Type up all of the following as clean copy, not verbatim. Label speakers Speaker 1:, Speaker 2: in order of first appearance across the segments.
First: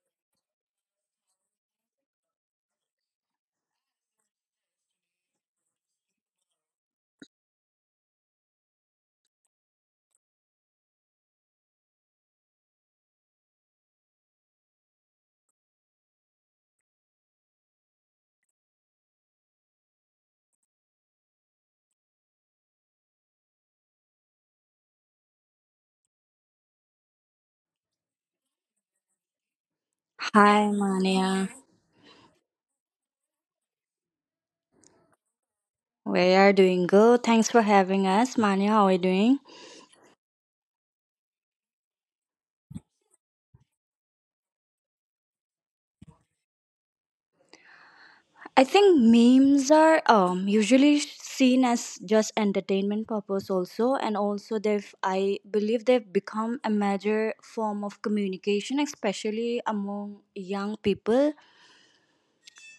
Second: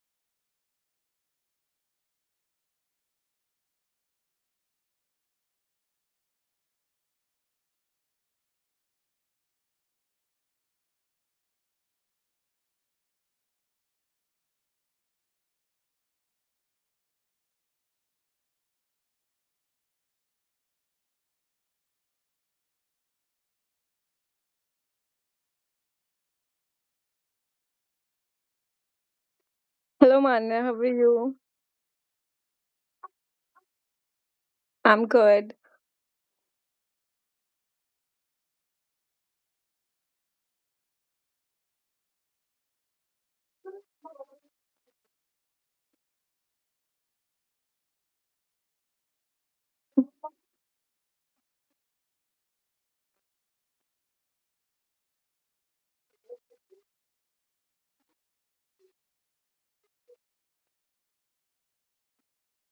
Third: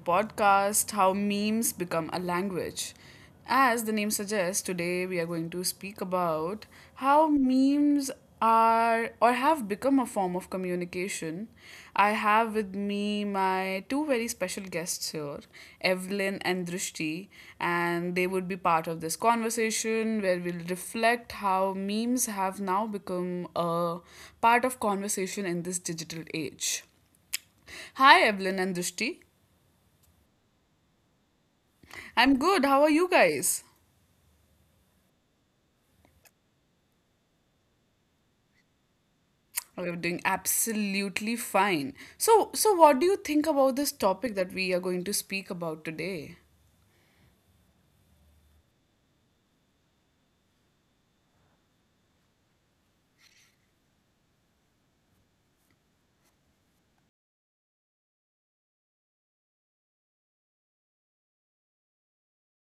Speaker 1: podcast How Memes Become a Language. As the name suggests, today we are going to speak about how memes are or have become a form of communication. I have with me my two very special guests here, Evelyn and Drishti, and they would be part of this conversation where we'll reflect how memes have now become a part of conversation in this digital age. Hi, Evelyn and Dushti.
Speaker 2: Hello, Manya.
Speaker 3: Hi,
Speaker 2: How are you?
Speaker 3: Mania.
Speaker 1: I'm good. How are you guys?
Speaker 2: I'm good.
Speaker 3: We are doing good. Thanks for having us. Mania, how are you doing?
Speaker 1: We're doing absolutely fine. So, what do you think about this topic that we are going to speak about today?
Speaker 3: I think memes are usually seen as just entertainment purpose also, and also they've I believe they've become a major form of communication, especially among young people,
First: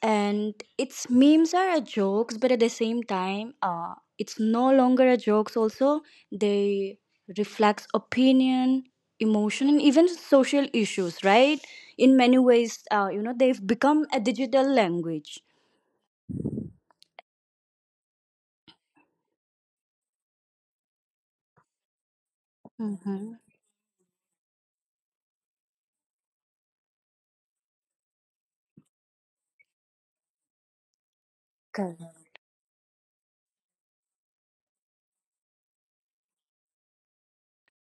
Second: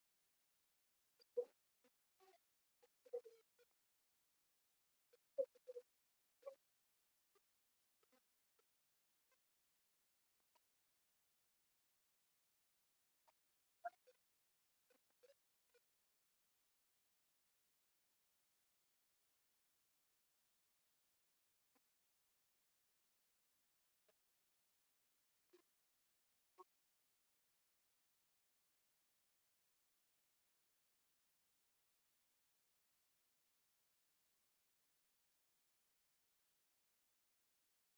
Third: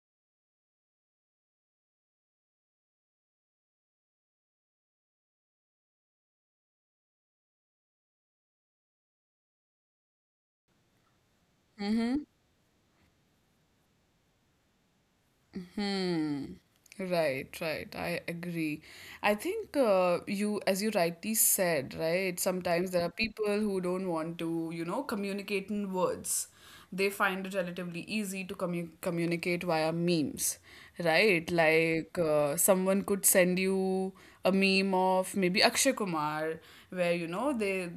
Speaker 3: and its memes are a jokes, but at the same time, it's no longer a jokes also. They reflects opinion, emotion, and even social issues, right? In many ways, you know, they've become a digital language.
Speaker 1: Hmm. Right, right. I agree. I think you, as you rightly said, right, sometimes there are
Speaker 3: Mm-hmm.
Speaker 1: people who don't want to, you know, communicate in words. They find it relatively easy to communicate via memes, right? Like
Speaker 3: Correct.
Speaker 1: someone could send you a meme of maybe Akshay Kumar where you know they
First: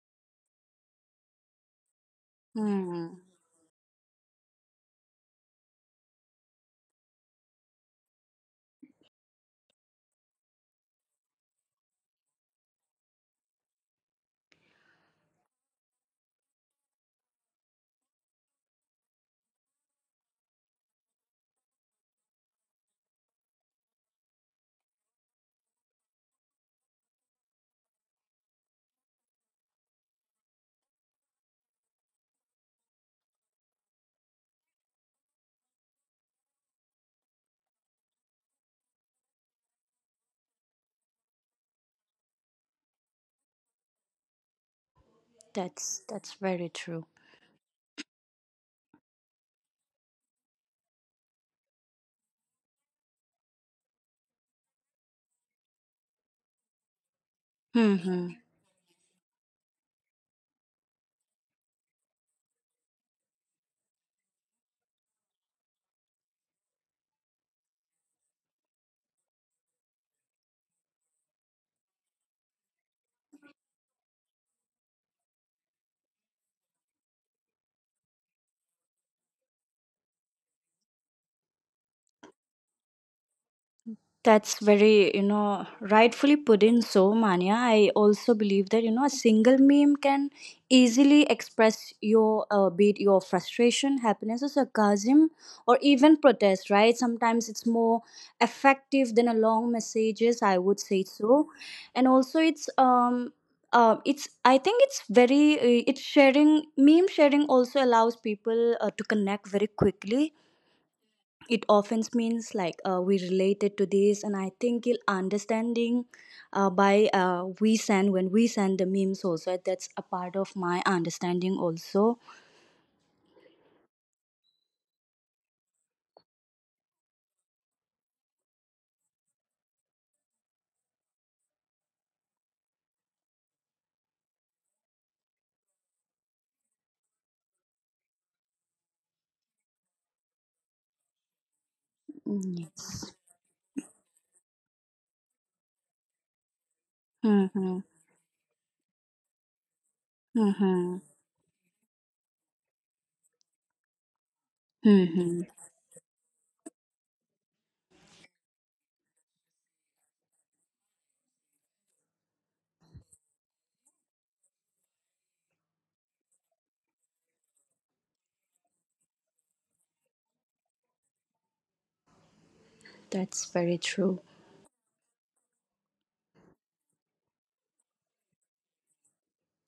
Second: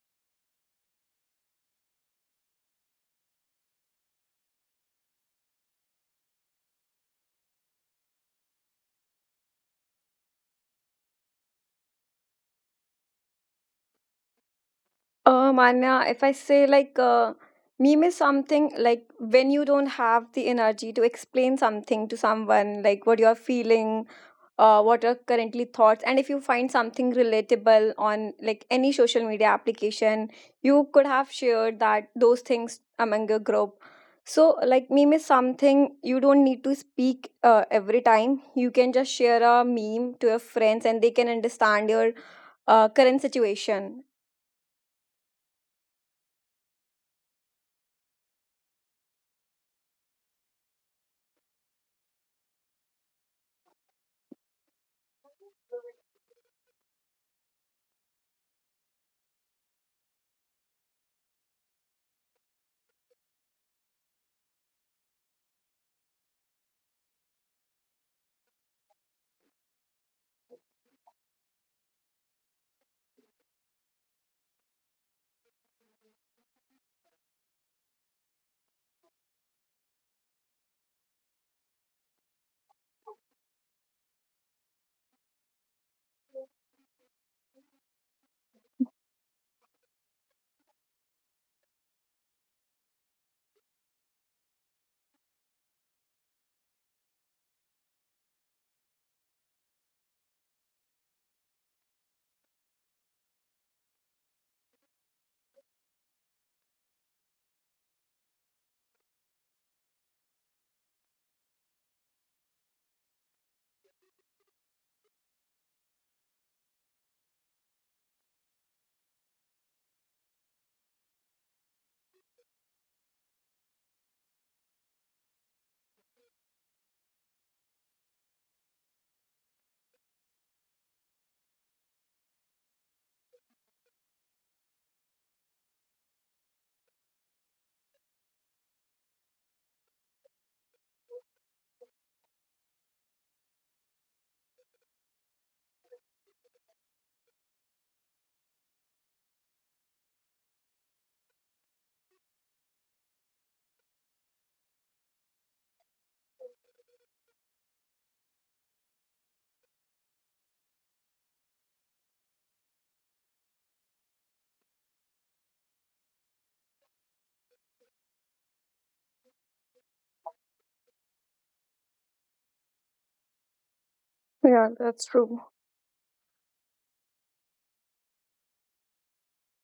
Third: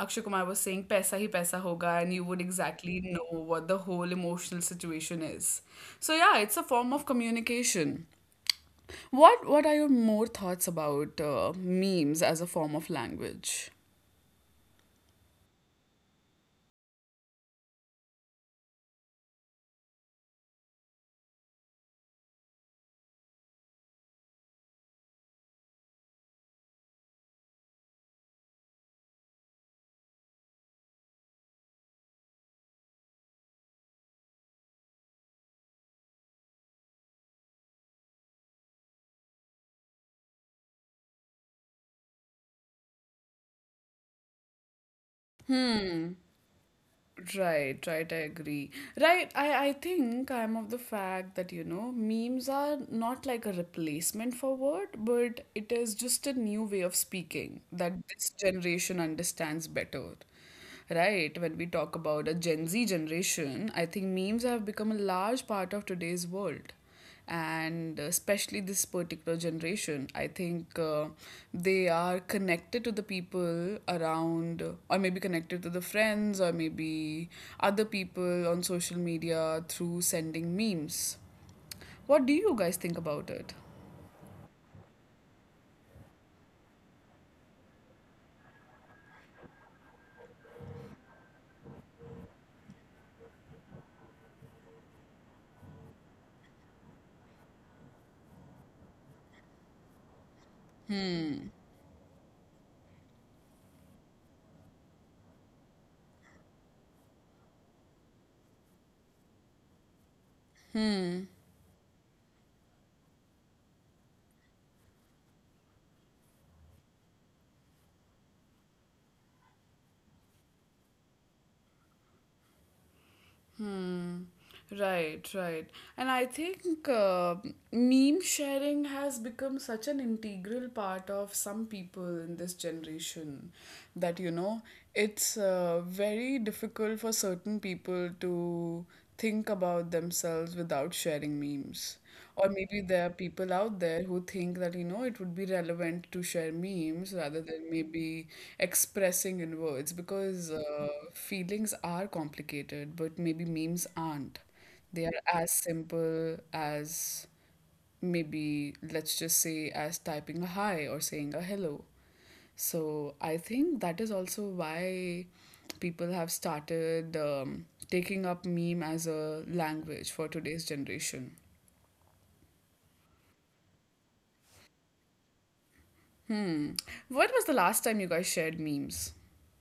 Speaker 1: Akshay Kumar was saying paisa hi paisa hoga and you would exactly
Speaker 3: Mm,
Speaker 1: know what the whole emotional situation is. So yeah, it's a form of communication. What are your more thoughts about memes as a form of language?
Speaker 2: Anya, if I say like meme is something like when you don't have the energy to explain something to someone, like what you're feeling, what are currently thoughts, and if you find something relatable on like any social media application, you could have shared that those things among your group. So, like meme is something you don't need to speak every time. You can just share a meme to your friends, and they can understand your current situation.
Speaker 3: that's very true.
Speaker 1: Right, right, I agree. Right, I think I'm of the fact that, you know, memes are not like a replacement for word, but it is just a new way of speaking that
Speaker 3: Hmm.
Speaker 1: this generation understands better. Right, when we talk about a Gen Z generation, I think memes have become a large part of today's world, and especially this particular generation I think they are connected to the people around, or maybe connected to the friends, or maybe other people on social media through sending memes. What do you guys think about it?
Speaker 3: That's very, you know, rightfully put in so, Manya. I also believe that, you know, a single meme can easily express your, be it your frustration, happiness, or sarcasm, or even protest, right? Sometimes it's more effective than a long messages, I would say so. And also it's I think it's very it's sharing meme sharing also allows people to connect very quickly. It often means like, we related to this, and I think it understanding by we send when we send the memes also, that's a part of my understanding also.
Speaker 1: Hmm. Right, right. And I think meme sharing has become such an integral part of some people in this generation that, you know, it's very difficult for certain people to think about themselves without sharing memes. Or
Speaker 3: Mm,
Speaker 1: maybe there
Speaker 3: yes.
Speaker 1: are people out there who think that, you know, it would be relevant to share memes rather than
Speaker 3: Mm-hmm.
Speaker 1: maybe expressing in words, because
Speaker 3: Mm-hmm.
Speaker 1: feelings are complicated, but maybe memes aren't. They are
Speaker 3: Mm-hmm.
Speaker 1: as simple as maybe, let's just say, as typing a hi or saying a hello. So I think that is also why people have started taking up meme as a language for today's generation.
Speaker 3: That's very true.
Speaker 2: Yeah, that's true.
Speaker 1: When was the last time you guys shared memes?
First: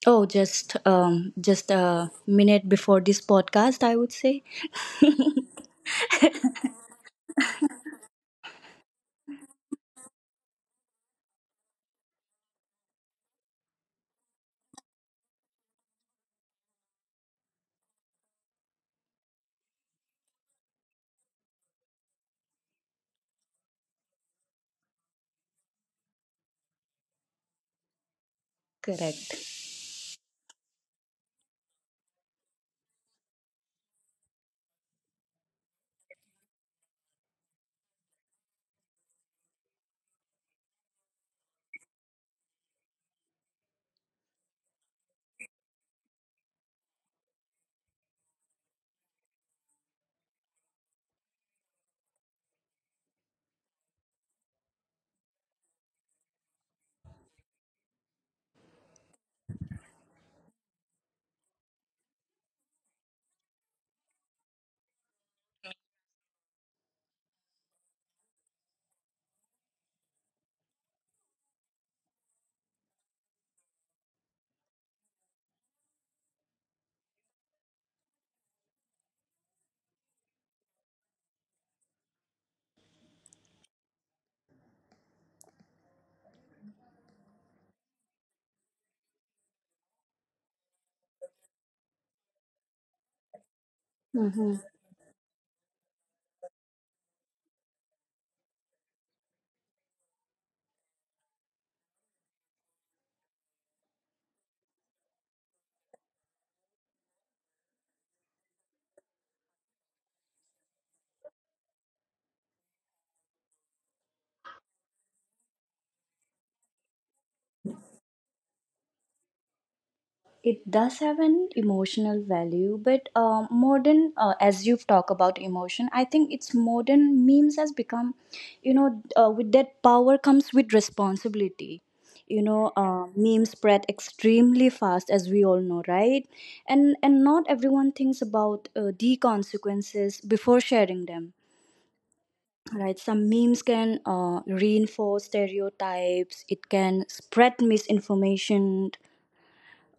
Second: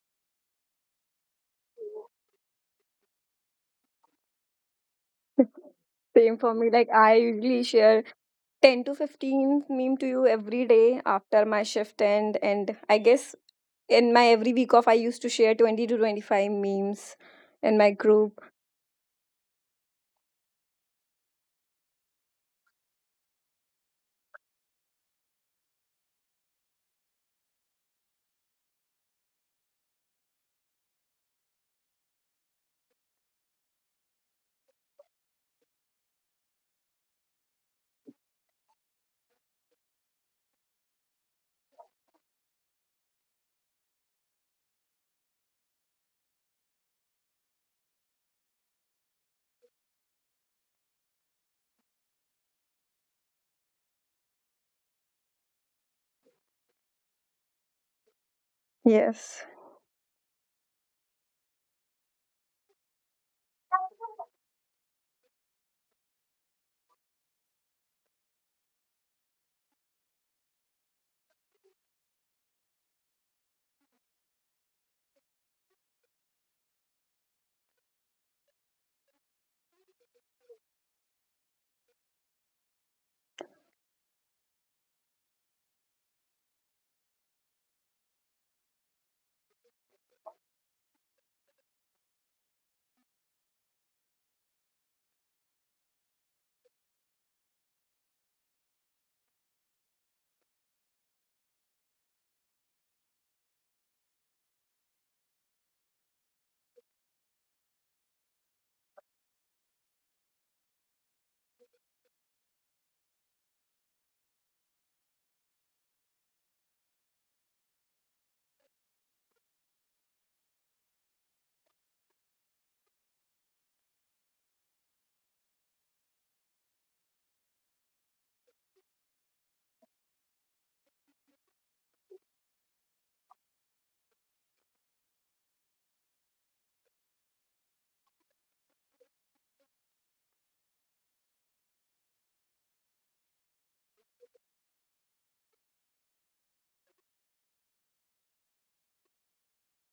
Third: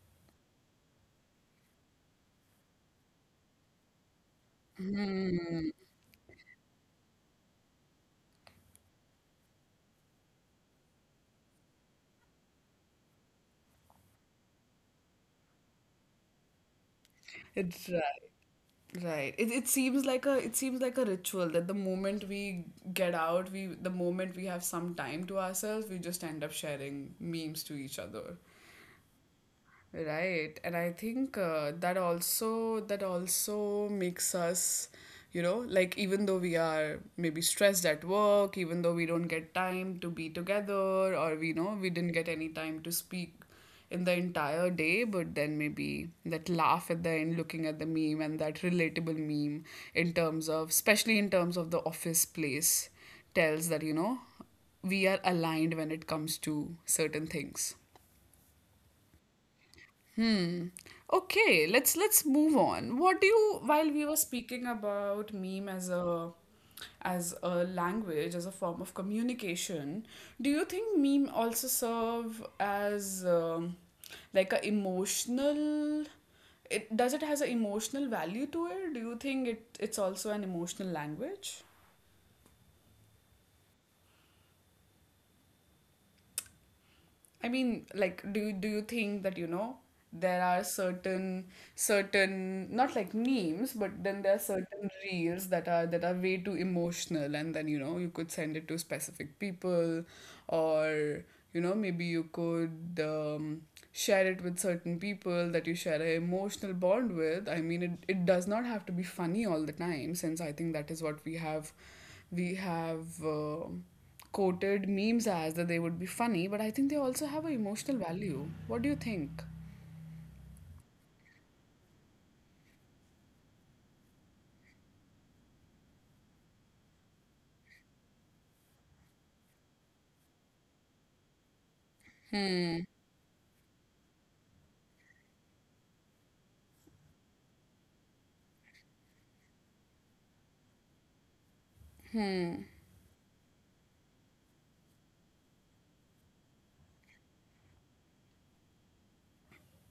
Speaker 3: Oh, just a minute before this podcast, I would say.
Speaker 2: Same for me. Like I usually share 10 to 15 meme to you every day after my shift end, and I guess in my every week off I used to share 20 to 25 memes in
Speaker 1: It's
Speaker 2: my
Speaker 1: right.
Speaker 2: group.
Speaker 1: Right. It seems like a ritual that the moment we get out, we the moment we have some time to ourselves, we just end up sharing memes to each other.
Speaker 3: Correct.
Speaker 1: Right, and I think that also makes us, you know, like even though we are maybe stressed at work, even though we don't get time to be together, or we know we didn't get any time to speak in the entire day, but then maybe that laugh at the end, looking at the meme and that relatable meme in terms of, especially in terms of the office place, tells that you know we are aligned when it comes to certain things.
Speaker 2: Yes.
Speaker 1: Okay, let's move on. What do you while we were speaking about meme as a language, as a form of communication, do you think meme also serve as like a emotional it does it has an emotional value to it? Do you think it's also an emotional language? I mean, like, do you think that you know there are certain not like memes, but then there are
Speaker 3: Mhm.
Speaker 1: certain reels that are way too emotional, and then you know you could send it to specific people, or you know maybe you could share it with certain people that you share an emotional bond with. I mean, it does not have to be funny all the time, since I think that is what we have. Quoted memes as that they would be funny, but I think they also have an emotional value. What do you think?
Speaker 3: It does have an emotional value, but modern, as you've talked about emotion, I think it's modern memes has become, you know, with that power comes with responsibility. You know, memes spread extremely fast, as we all know, right? And not everyone thinks about the consequences before sharing them, right? Some memes can reinforce stereotypes, it can spread misinformation,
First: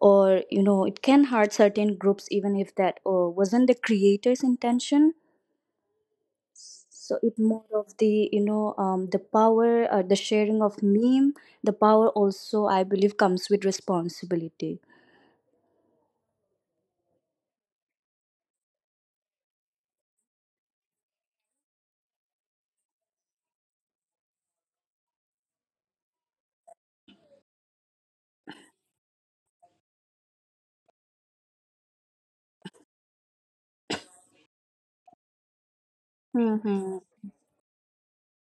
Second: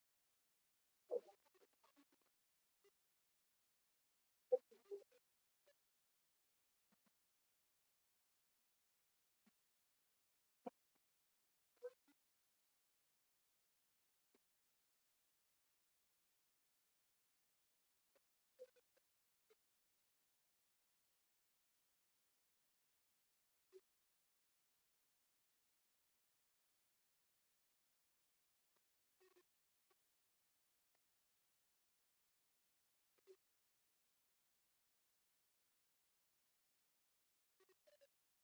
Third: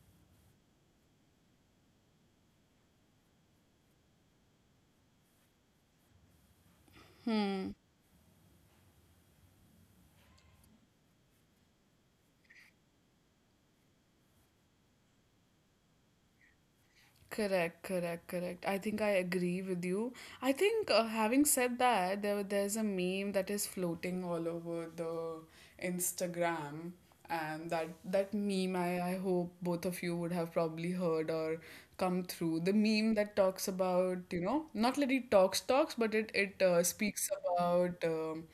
Speaker 3: or, you know, it can hurt certain groups, even if that wasn't the creator's intention. So it more of the, you know, the power, the sharing of meme, the power also I believe comes with responsibility.
Speaker 1: Correct, correct, correct. I think I agree with you. I think having said that, there's a meme that is floating all over the Instagram, and that meme I hope both of you would have probably heard or come through. The meme that talks about, you know, not that it talks, but it
Speaker 3: Mm-hmm.
Speaker 1: speaks about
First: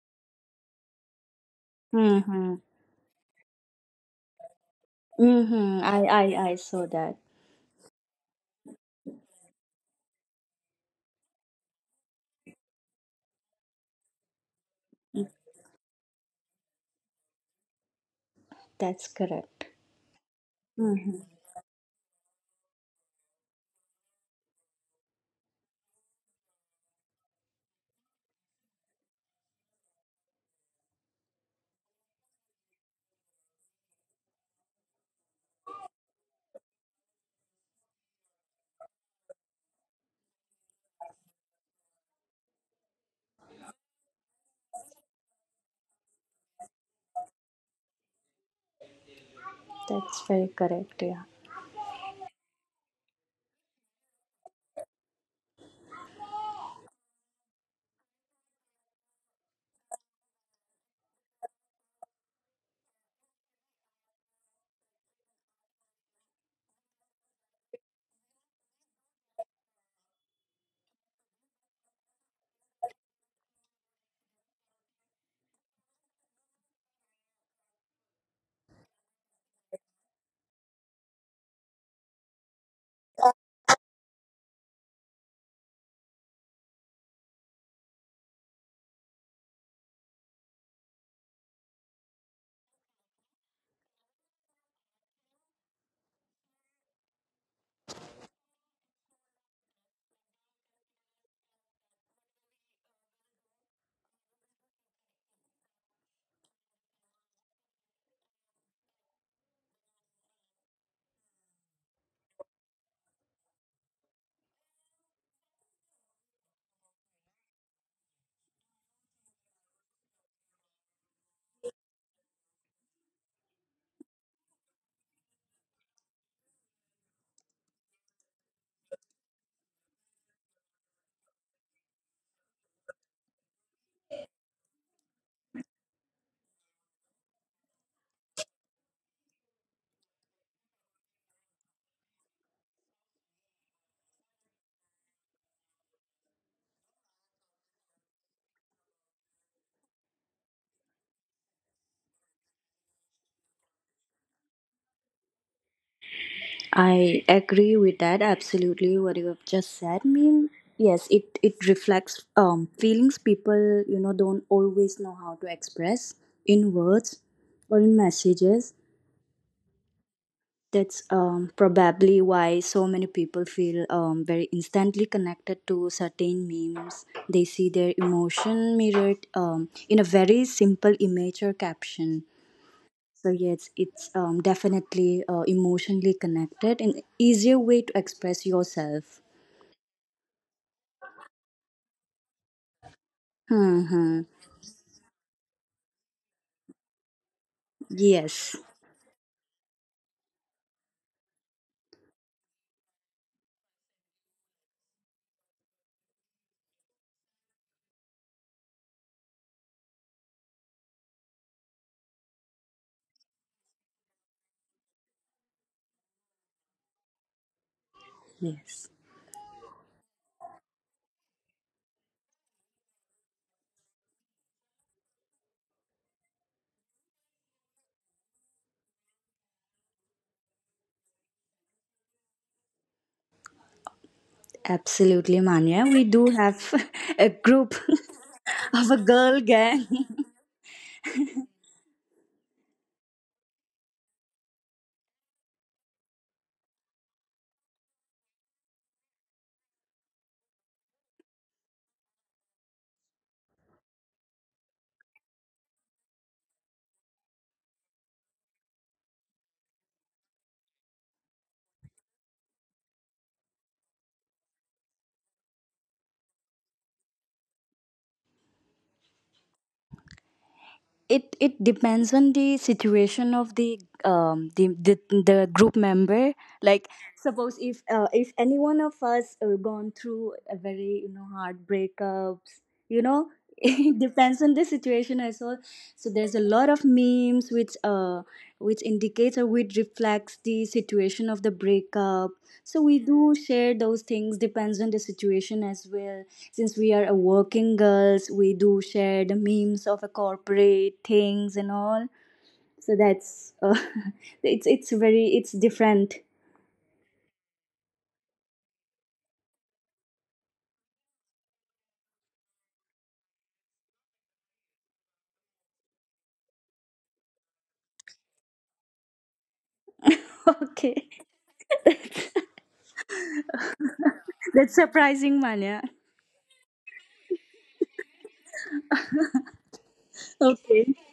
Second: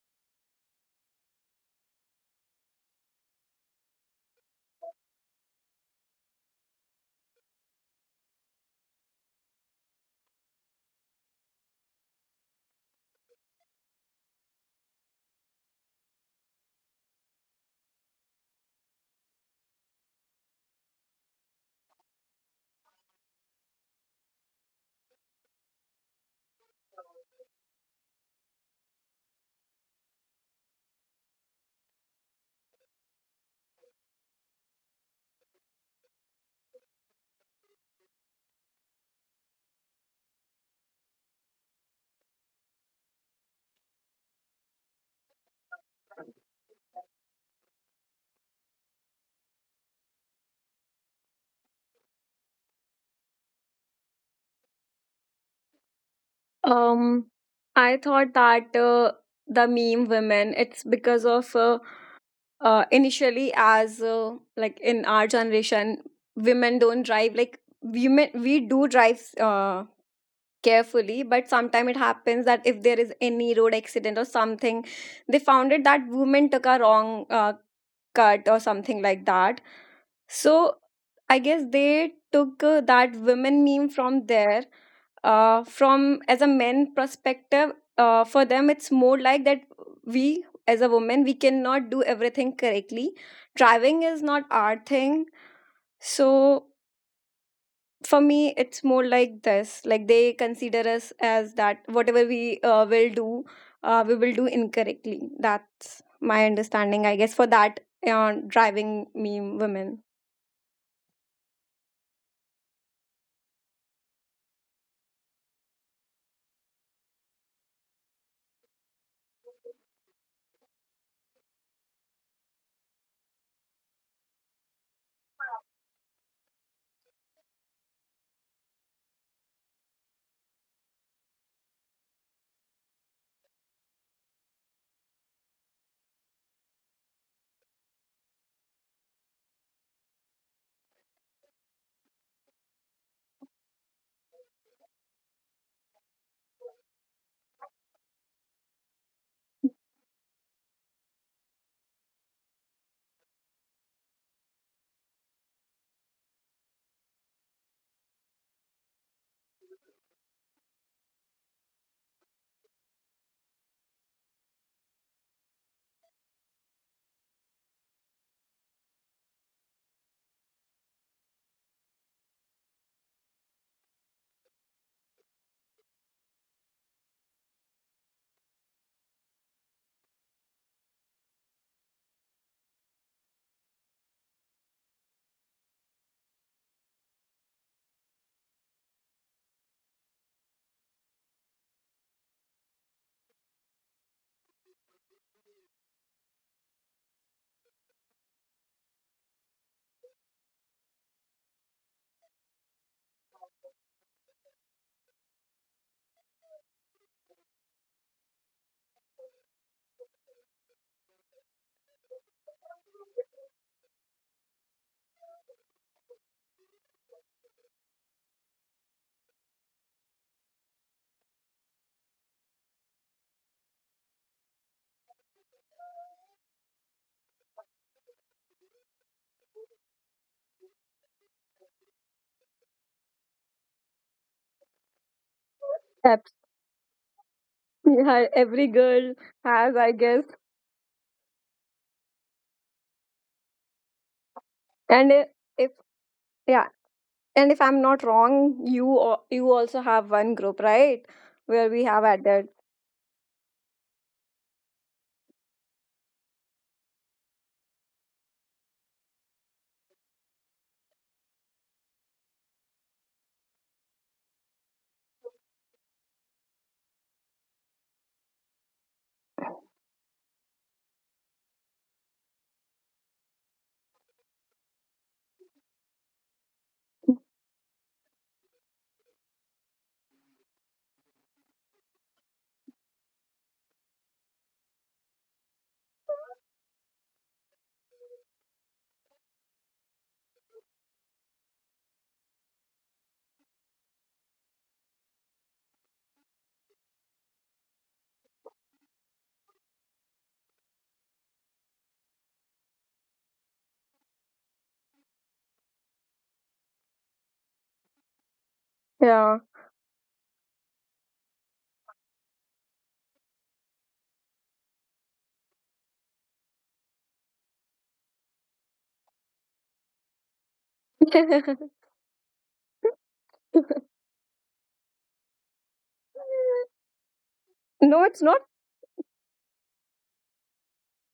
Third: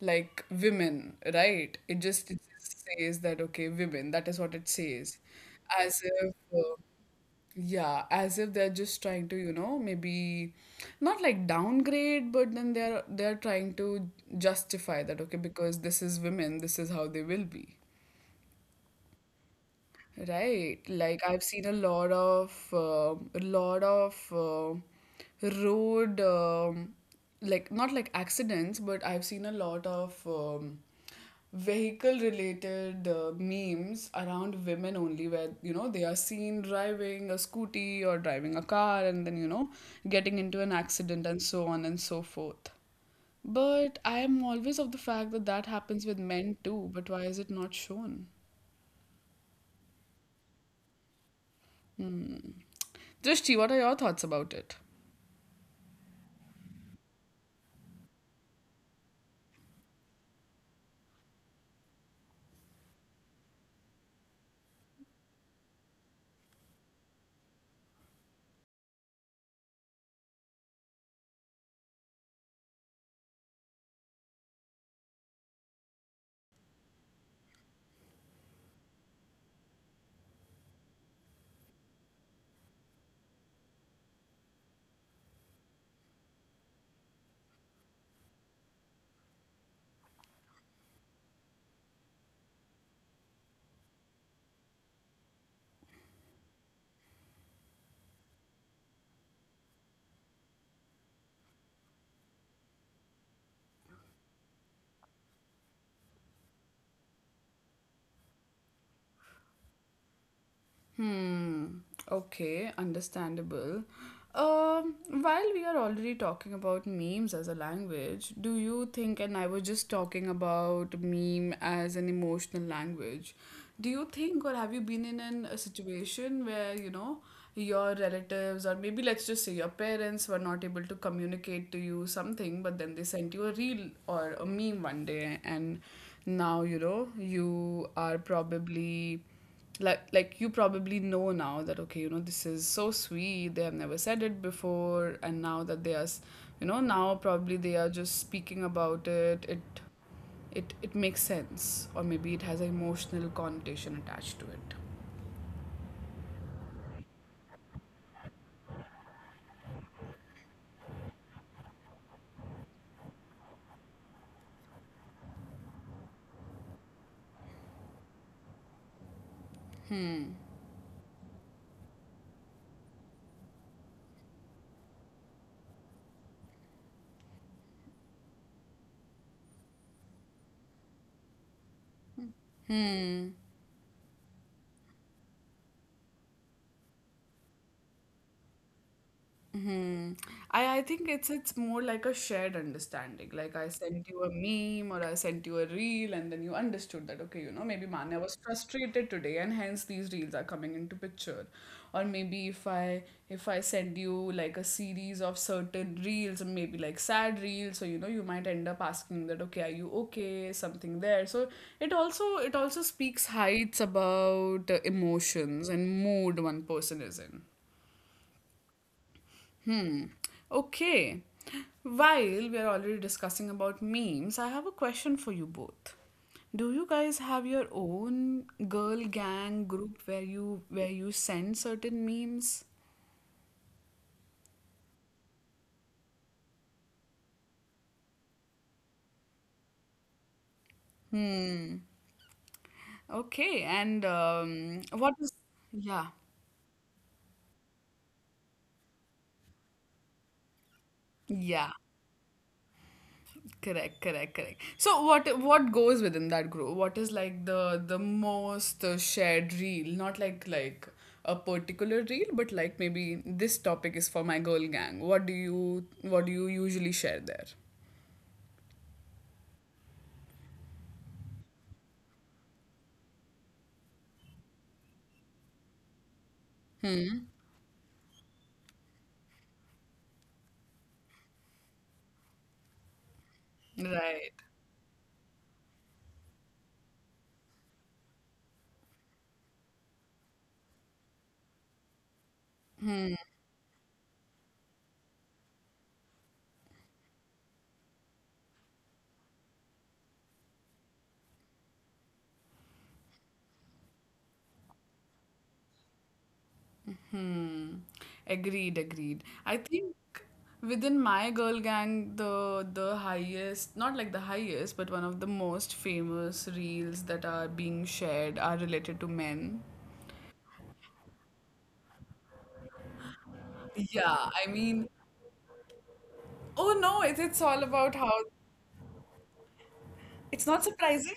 Speaker 1: like women, right? It
Speaker 3: Mm-hmm.
Speaker 1: just says that okay, women. That is what it says,
Speaker 3: Mm-hmm.
Speaker 1: as
Speaker 3: I,
Speaker 1: if.
Speaker 3: I I saw that.
Speaker 1: Yeah, as if they're just trying to, you know, maybe not like downgrade, but then they're trying to justify that, okay, because this is women, this is how they will be.
Speaker 3: That's correct.
Speaker 1: Right, like
Speaker 3: Mm-hmm.
Speaker 1: I've seen a lot of road like not like accidents, but I've seen a lot of vehicle related memes around women only, where you know they are seen driving a scooty or driving a car and then you know getting into an accident and so on and so forth. But I am always of the fact that that happens with men too, but why is it not shown?
Speaker 3: That's very correct, yeah.
Speaker 1: Drishti, what are your thoughts about it?
Speaker 2: Um, I thought that the meme women, it's because of initially as like in our generation, women don't drive. Like women, we do drive. Carefully, but sometimes it happens that if there is any road accident or something, they found it that woman took a wrong cut or something like that. So I guess they took that women meme from there, from as a men perspective. Uh, for them it's more like that we as a woman, we cannot do everything correctly. Driving is not our thing. So for me it's more like this, like they consider us as that whatever we will do, we will do incorrectly. That's my understanding, I guess, for that driving me women.
Speaker 1: Hmm. Okay, understandable. Um, while we are already talking about memes as a language, do you think, and I was just talking about meme as an emotional language, do you think, or have you been in an, a situation where, you know, your relatives, or maybe let's just say your parents, were not able to communicate to you something, but then they sent you a reel or a meme one day, and now, you know, you are probably like you probably know now that okay you know this is so sweet, they have never said it before, and now that you know now probably they are just speaking about it, it makes sense, or maybe it has an emotional connotation attached to it.
Speaker 3: I agree with that absolutely, what you have just said. I mean, yes, it reflects feelings people, you know, don't always know how to express in words or in messages. That's probably why so many people feel very instantly connected to certain memes. They see their emotion mirrored in a very simple image or caption. So yes, it's, definitely emotionally connected and easier way to express yourself.
Speaker 1: Hmm. I think it's more like a shared understanding. Like I sent you
Speaker 3: Mm-hmm.
Speaker 1: a meme or I sent you a reel and then you understood that okay, you know, maybe Manya was
Speaker 3: Yes,
Speaker 1: frustrated today and hence these reels are coming into picture. Or maybe if I send you like a series of certain reels and maybe like sad reels, so you know you might end up asking that okay, are you okay? Something there. So it also speaks heights about emotions and mood one person is in.
Speaker 3: yes,
Speaker 1: Hmm. Okay. While we are already discussing about memes, I have a question for you both. Do you guys have your own girl gang group where you send certain memes?
Speaker 3: absolutely, Manya. We
Speaker 2: That's
Speaker 3: do have a group
Speaker 2: yeah, every
Speaker 3: of a
Speaker 2: girl
Speaker 3: girl
Speaker 2: has, I
Speaker 3: gang.
Speaker 2: guess.
Speaker 1: Hmm. Okay. And
Speaker 2: And
Speaker 1: what
Speaker 2: I-
Speaker 1: is
Speaker 2: if
Speaker 1: yeah.
Speaker 2: Yeah, and if I'm not wrong, you you also have one group, right, where
Speaker 1: Yeah.
Speaker 2: we have added.
Speaker 1: Correct, correct, correct. So what goes within that group? What is like the most shared reel? Not like a particular reel, but like maybe this topic is for my girl gang. What do you usually share there?
Speaker 3: It depends on the situation of the the group member. Like, suppose if, if any one of us gone through a very, you know, hard breakups, you know. It
Speaker 1: Right.
Speaker 3: depends on the situation as well. So there's a lot of memes which indicates or which reflects the situation of the breakup. So we do share those things, depends on the situation as well. Since we are a working girls, we do share the memes of a corporate things and all. So that's it's very, it's different.
Speaker 1: Hmm. Agreed, agreed. I
Speaker 2: Yeah.
Speaker 1: think within my girl gang, the highest, not like the highest, but one of the most famous reels that are being shared are related to men.
Speaker 3: Okay.
Speaker 2: Yeah.
Speaker 1: Yeah, I
Speaker 3: That's
Speaker 1: mean,
Speaker 3: surprising, Manya.
Speaker 1: oh no, it's all about
Speaker 2: No,
Speaker 1: how
Speaker 2: it's not.
Speaker 1: it's not
Speaker 3: Okay,
Speaker 1: surprising.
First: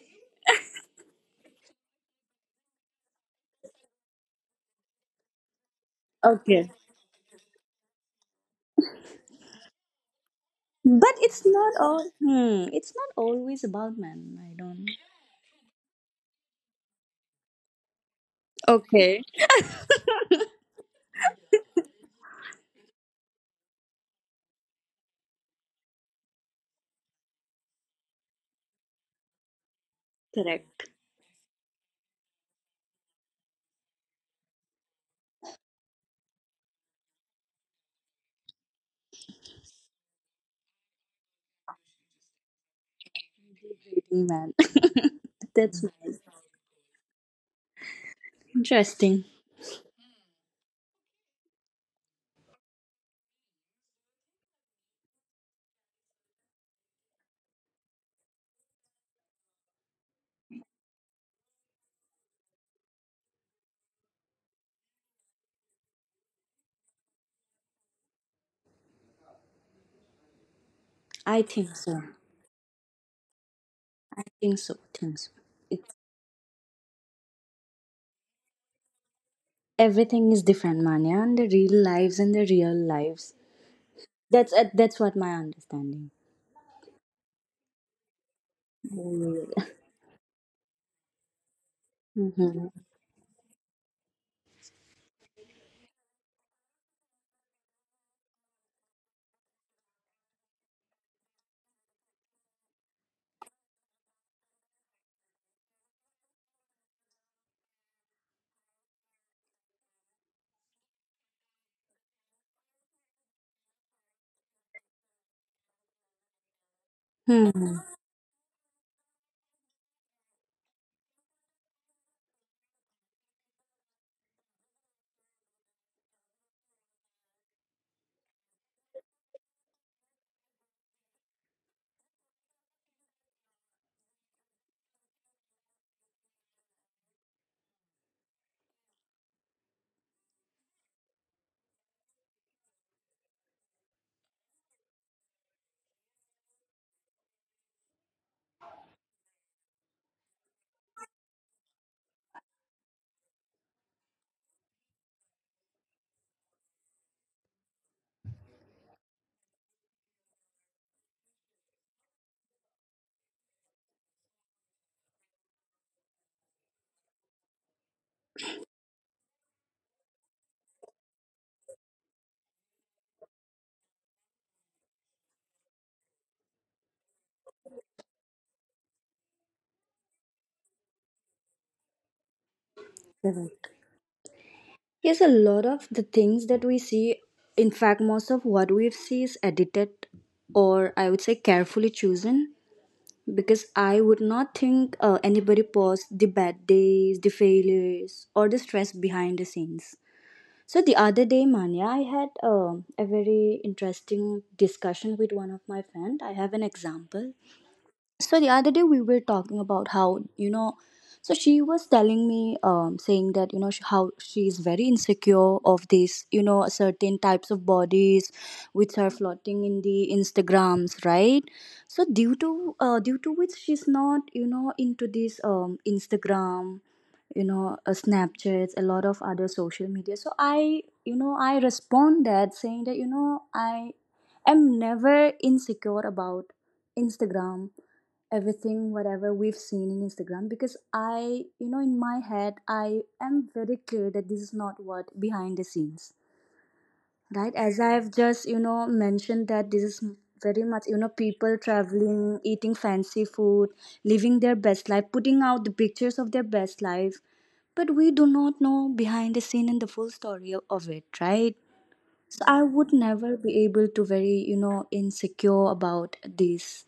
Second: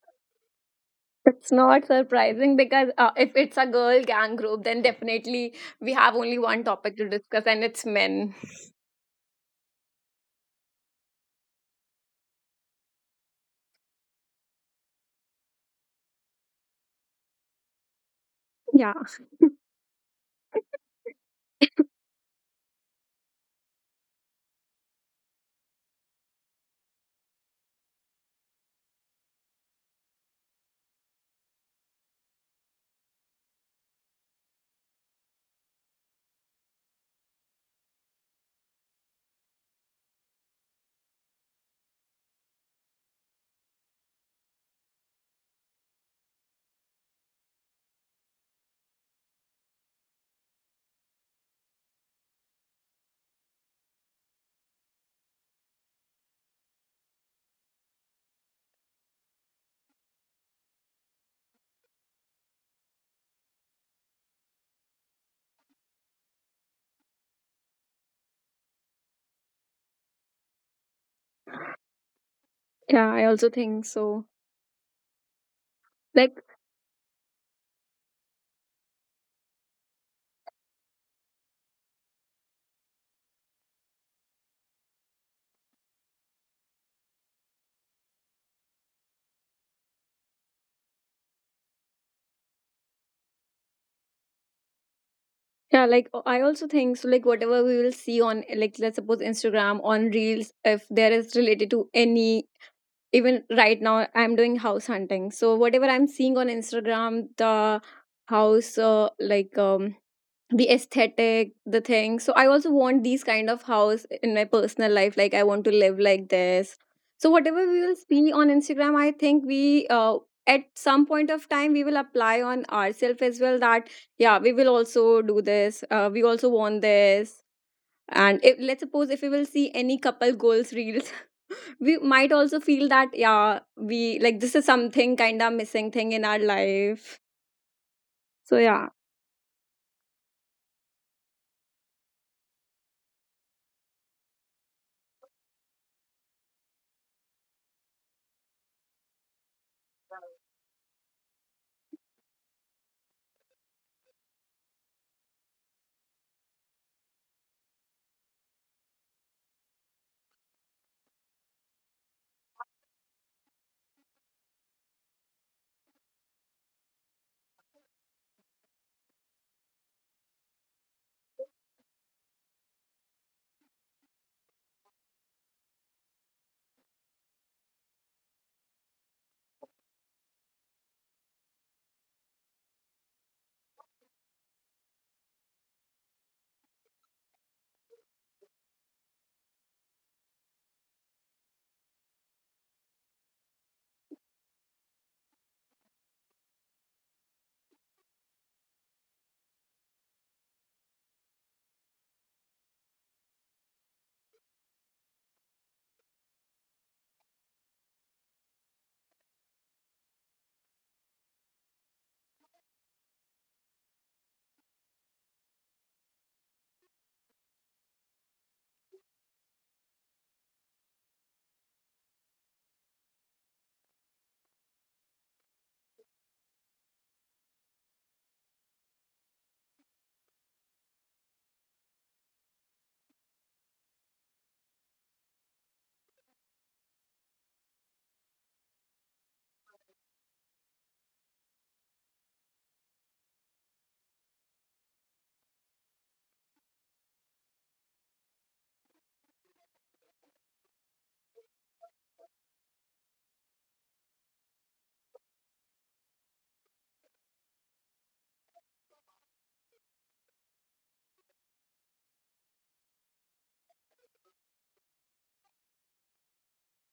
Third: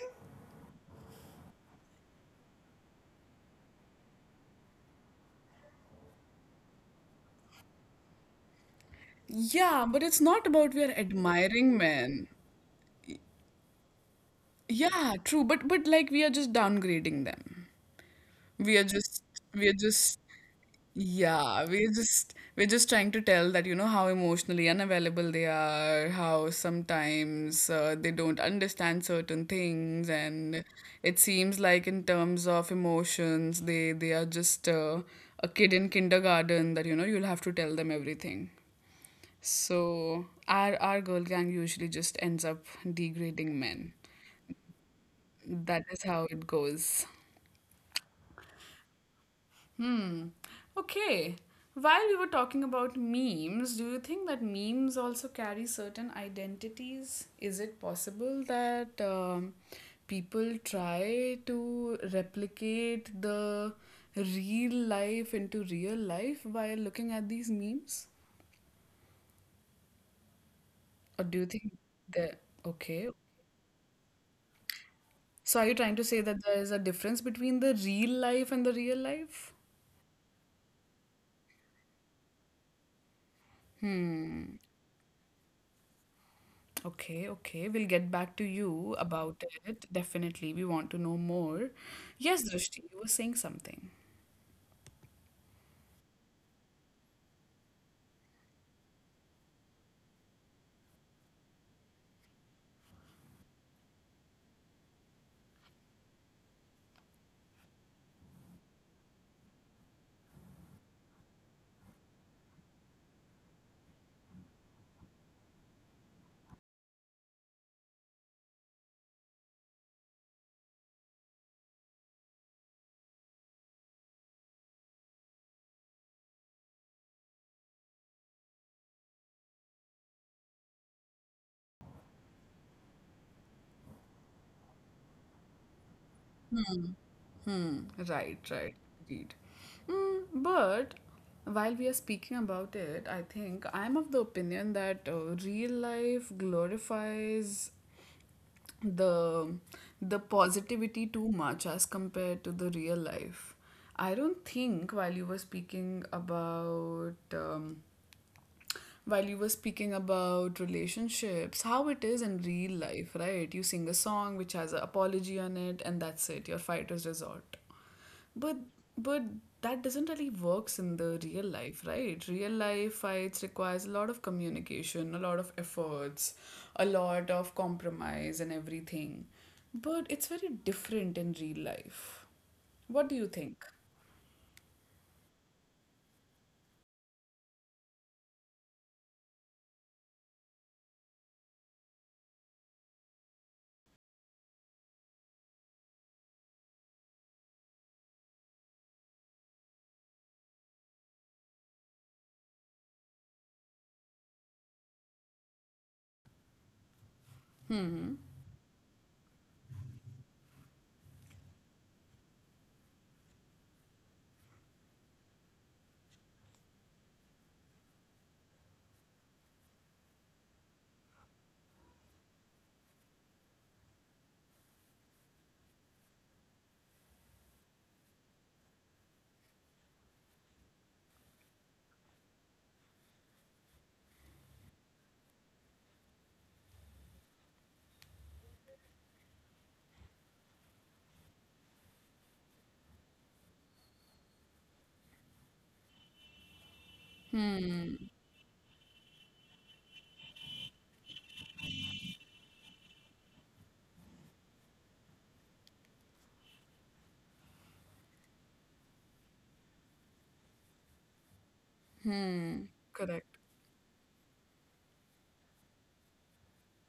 Speaker 2: It's not surprising because if it's a girl gang group, then definitely we have only one
Speaker 3: okay.
Speaker 2: topic to discuss, and it's men.
Speaker 1: Yeah, but it's not about we are
Speaker 3: But it's not
Speaker 1: admiring
Speaker 3: all,
Speaker 1: men.
Speaker 3: hmm, it's not always about men. I don't.
Speaker 1: Yeah, true, but like we are just downgrading them. We are
Speaker 2: Yeah,
Speaker 1: just
Speaker 3: Okay.
Speaker 1: we are just, yeah, we're just trying to tell that you know how emotionally unavailable they are, how sometimes they don't understand certain things, and
Speaker 3: Correct.
Speaker 1: it seems like in terms of emotions, they are just a kid in kindergarten that you know you'll have to tell them everything. So our girl gang usually just ends up degrading men.
Speaker 3: Really, man.
Speaker 1: That
Speaker 3: That's
Speaker 1: is
Speaker 3: nice.
Speaker 1: how it goes.
Speaker 3: Interesting.
Speaker 1: Okay, while we were talking about memes, do you think that memes also carry certain identities? Is it possible that people try to replicate the real life into real life by looking at these memes? Or do you
Speaker 3: I
Speaker 1: think
Speaker 3: think so.
Speaker 1: that, okay,
Speaker 2: yeah, I also think so.
Speaker 3: I think so.
Speaker 1: so are you trying
Speaker 3: It's
Speaker 1: to say that
Speaker 2: Like,
Speaker 1: there is a difference between the real life and the real life?
Speaker 3: everything is different, Manya, and the real lives and the real lives. That's, that's what my understanding.
Speaker 1: Okay, okay. We'll get back to you about
Speaker 3: Mm-hmm.
Speaker 1: it. Definitely. We want to know more. Yes, Drishti, you were saying something.
Speaker 2: yeah, like I also think so. Like, whatever we will see on, like, let's suppose Instagram on Reels, if there is related to any, even right now, I'm doing house hunting. So, whatever I'm seeing on Instagram, the house, the aesthetic, the thing. So I also want these kind of house in my personal life, like I want to live like this. So whatever we
Speaker 3: Hmm.
Speaker 2: will see on Instagram, I think we at some point of time we will apply on ourselves as well that yeah, we will also do this, we also want this. And if, let's suppose if we will see any couple goals reels, we might also feel that yeah, we like, this is something kind of missing thing in our life.
Speaker 1: Right,
Speaker 2: So
Speaker 1: right.
Speaker 2: yeah.
Speaker 1: Indeed. Mm, but while we are speaking about it, I think I'm of the opinion that real life glorifies the positivity too much as compared to the real life. I don't think while you were speaking about relationships, how it is in real life, right? You sing a song which has an apology on it, and that's it. Your fighters resort. But but that doesn't really works in the real life, right? Real life fights requires a lot of communication, a lot of efforts, a lot of compromise and everything. But it's very different in real life. What do you think?
Speaker 3: Correct. Yes, a lot of the things that we see, in fact, most of what we see is edited, or I would say carefully chosen, because I would not think anybody paused the bad days, the failures, or the stress behind the scenes. So the other day, Manya, I had a very interesting discussion with one of my friend. I have an example. So the other day we were talking about how, you know, so she was telling me saying that, you know, how she is very insecure of these, you know, certain types of bodies which are floating in the instagrams, right? So due to due to which she's not, you know, into this instagram, you know, snapchats, a lot of other social media. So I you know I respond that saying that, you know, I am never insecure about instagram, everything whatever we've seen in instagram, because I you know, in my head I am very clear that this is not what behind the scenes, right? As I've just, you know, mentioned that this is very much, you know, people traveling, eating fancy food, living their best life, putting out the pictures of their best life, but we do not know behind the scene and the full story of it, right? So I would never
Speaker 1: Correct.
Speaker 3: be able to very, you know, insecure about this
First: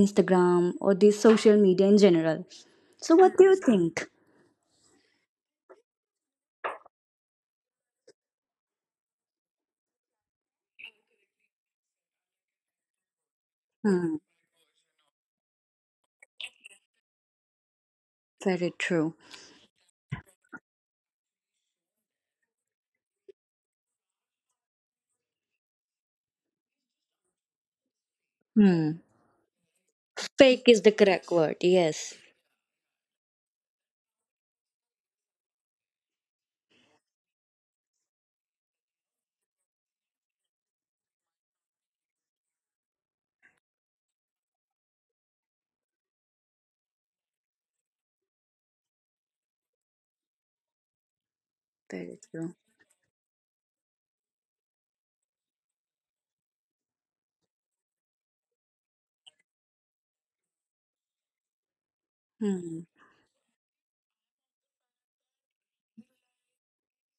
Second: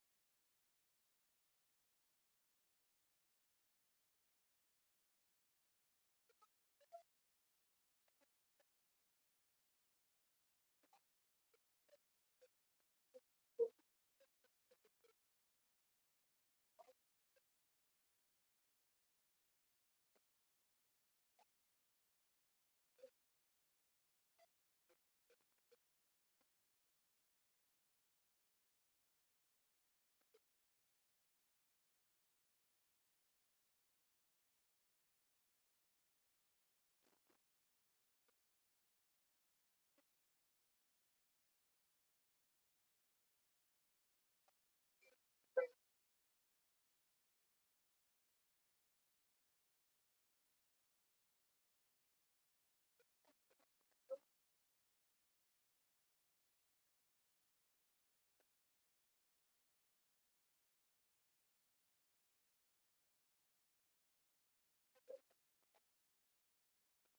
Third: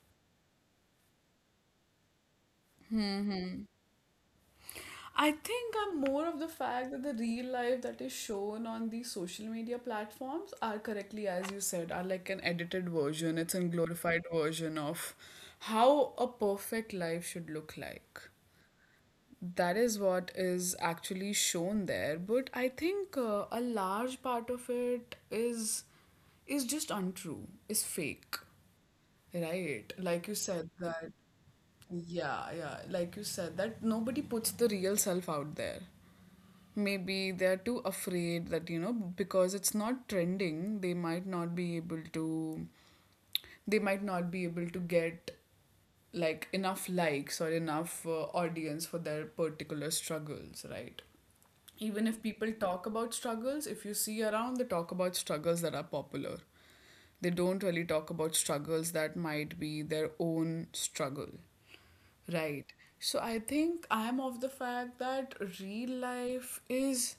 Speaker 3: instagram or this social media in general. So what do you think?
Speaker 1: I think I'm more of the fact that the real life that is shown on these social media platforms are correctly, as you said, are like an edited version. It's a
Speaker 3: Hmm.
Speaker 1: glorified version of how a perfect life should look like.
Speaker 3: Very true.
Speaker 1: That is what is actually shown there. But I think a large part of it is just untrue, is fake,
Speaker 3: Hmm.
Speaker 1: right? Like you
Speaker 3: Fake
Speaker 1: said
Speaker 3: is the
Speaker 1: that.
Speaker 3: correct word. Yes.
Speaker 1: Yeah, yeah. Like you said, that nobody puts the real self out there maybe they're too afraid that because it's not trending they might not be able to get like enough likes or enough audience for their particular struggles, right? Even
Speaker 3: Very
Speaker 1: if people
Speaker 3: true.
Speaker 1: talk about struggles, if you see around, they talk about struggles that are popular. They don't really talk about struggles that might be their own struggle. Right.
Speaker 3: Hmm.
Speaker 1: So I think I'm of the fact that real life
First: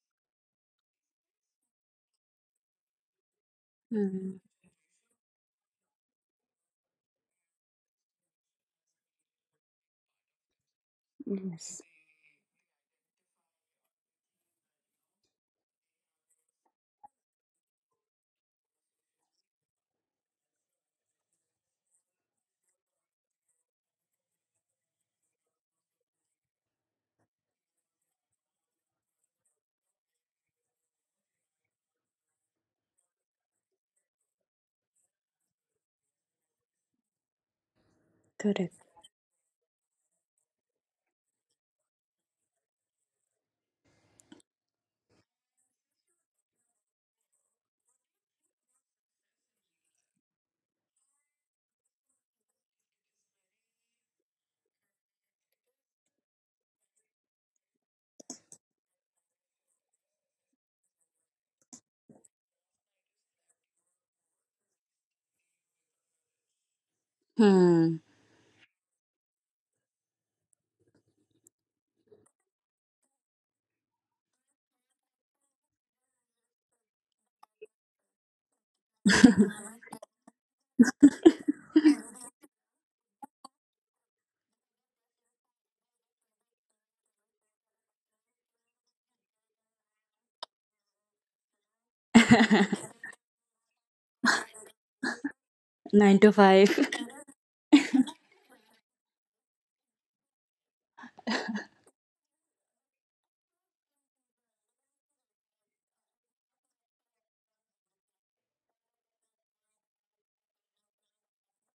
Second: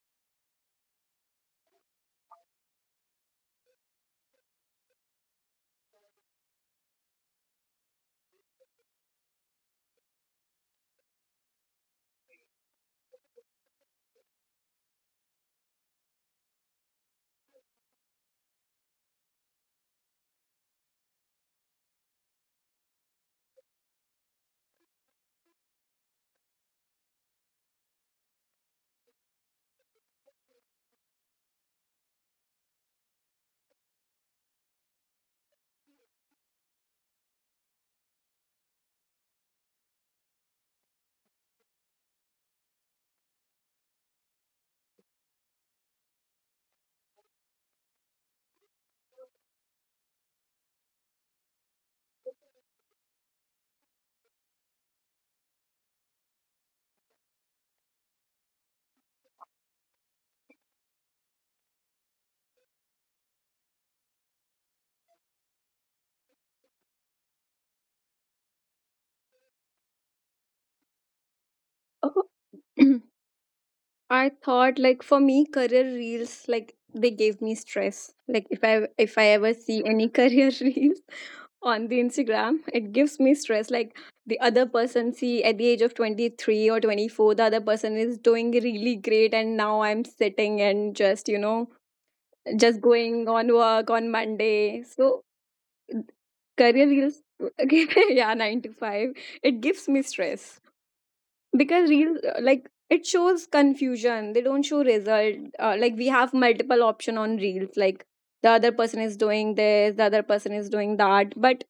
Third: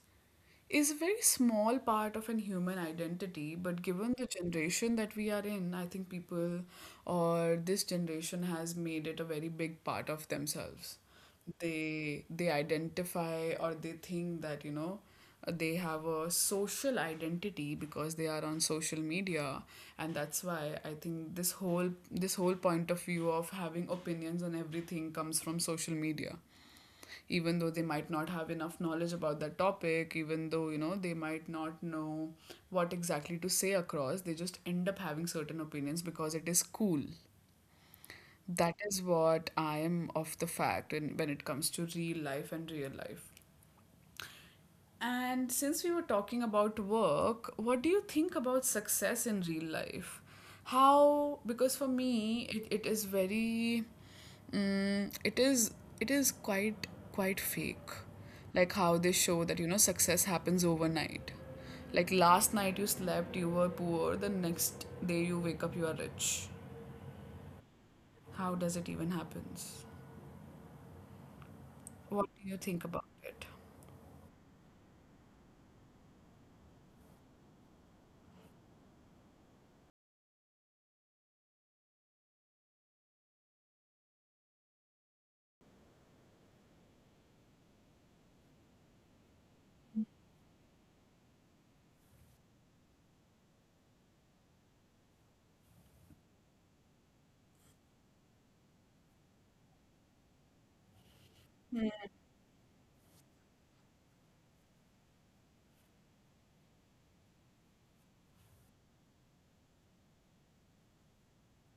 Speaker 1: is a very small part of an human identity, but given the
Speaker 3: Hmm.
Speaker 1: generation that we are in, I think people or this generation has made it a very big part of themselves.
Speaker 3: Yes.
Speaker 1: They identify or they think that they have a social identity because they are on social media, and that's why I think this whole point of view of having opinions on everything comes from social media, even though they might not have enough knowledge about that topic, even though they might not know what exactly to say across. They just end up having certain opinions because it is cool. That
Speaker 3: Correct.
Speaker 1: is what I am of the fact in, when it comes to real life and real life. And since we were talking about work, what do you think about success in real life? How, because for me, it is very, it is, it is quite, quite fake. Like how they show that, you know, success happens overnight. Like last night you slept, you were poor, the next day you wake up, you are rich.
Speaker 3: Hmm.
Speaker 1: How does it even happens? What do you think about it?
Speaker 2: I thought like for me career reels, like they gave me stress. Like if I ever see any career reels on the Instagram, it gives me stress. Like the other person see at the age of 23 or 24, the other person is doing really great, and now I'm sitting and just, you know, just going on work on Monday. So
Speaker 3: Nine to five.
Speaker 2: career reels okay, yeah, nine to five. It gives me stress because real like it shows confusion, they don't show result. Like we have multiple option on reels, like the other person is doing this, the other person is doing that, but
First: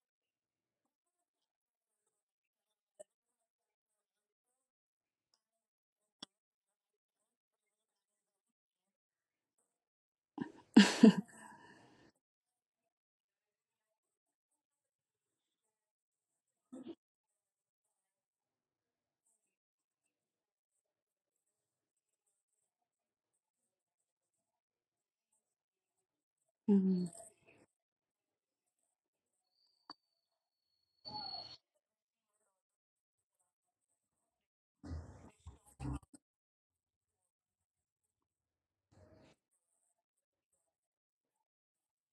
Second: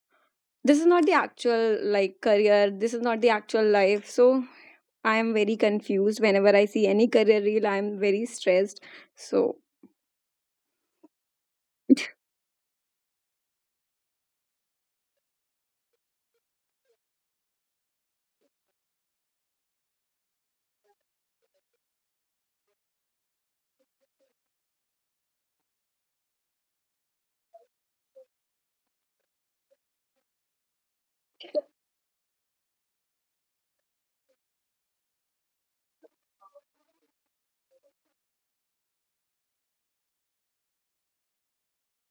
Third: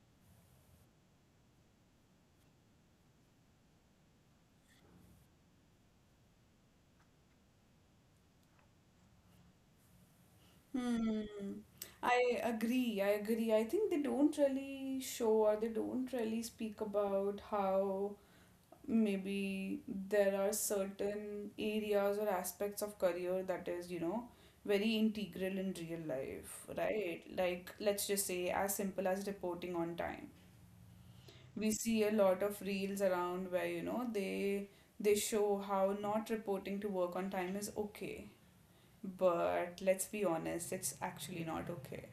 Speaker 2: this is not the actual, like career, this is not the actual life. So I am very confused whenever I see any career reel, I am very stressed. So
Speaker 1: Hmm. I agree. I agree. I think they don't really show or they don't really speak about how maybe there are certain areas or aspects of career that is, you know, very integral in real life,
Speaker 3: Hmm.
Speaker 1: right? Like, let's just say, as simple as reporting on time. We see a lot of reels around where, you know, they show how not reporting to work on time is okay, but let's be honest, it's actually not okay.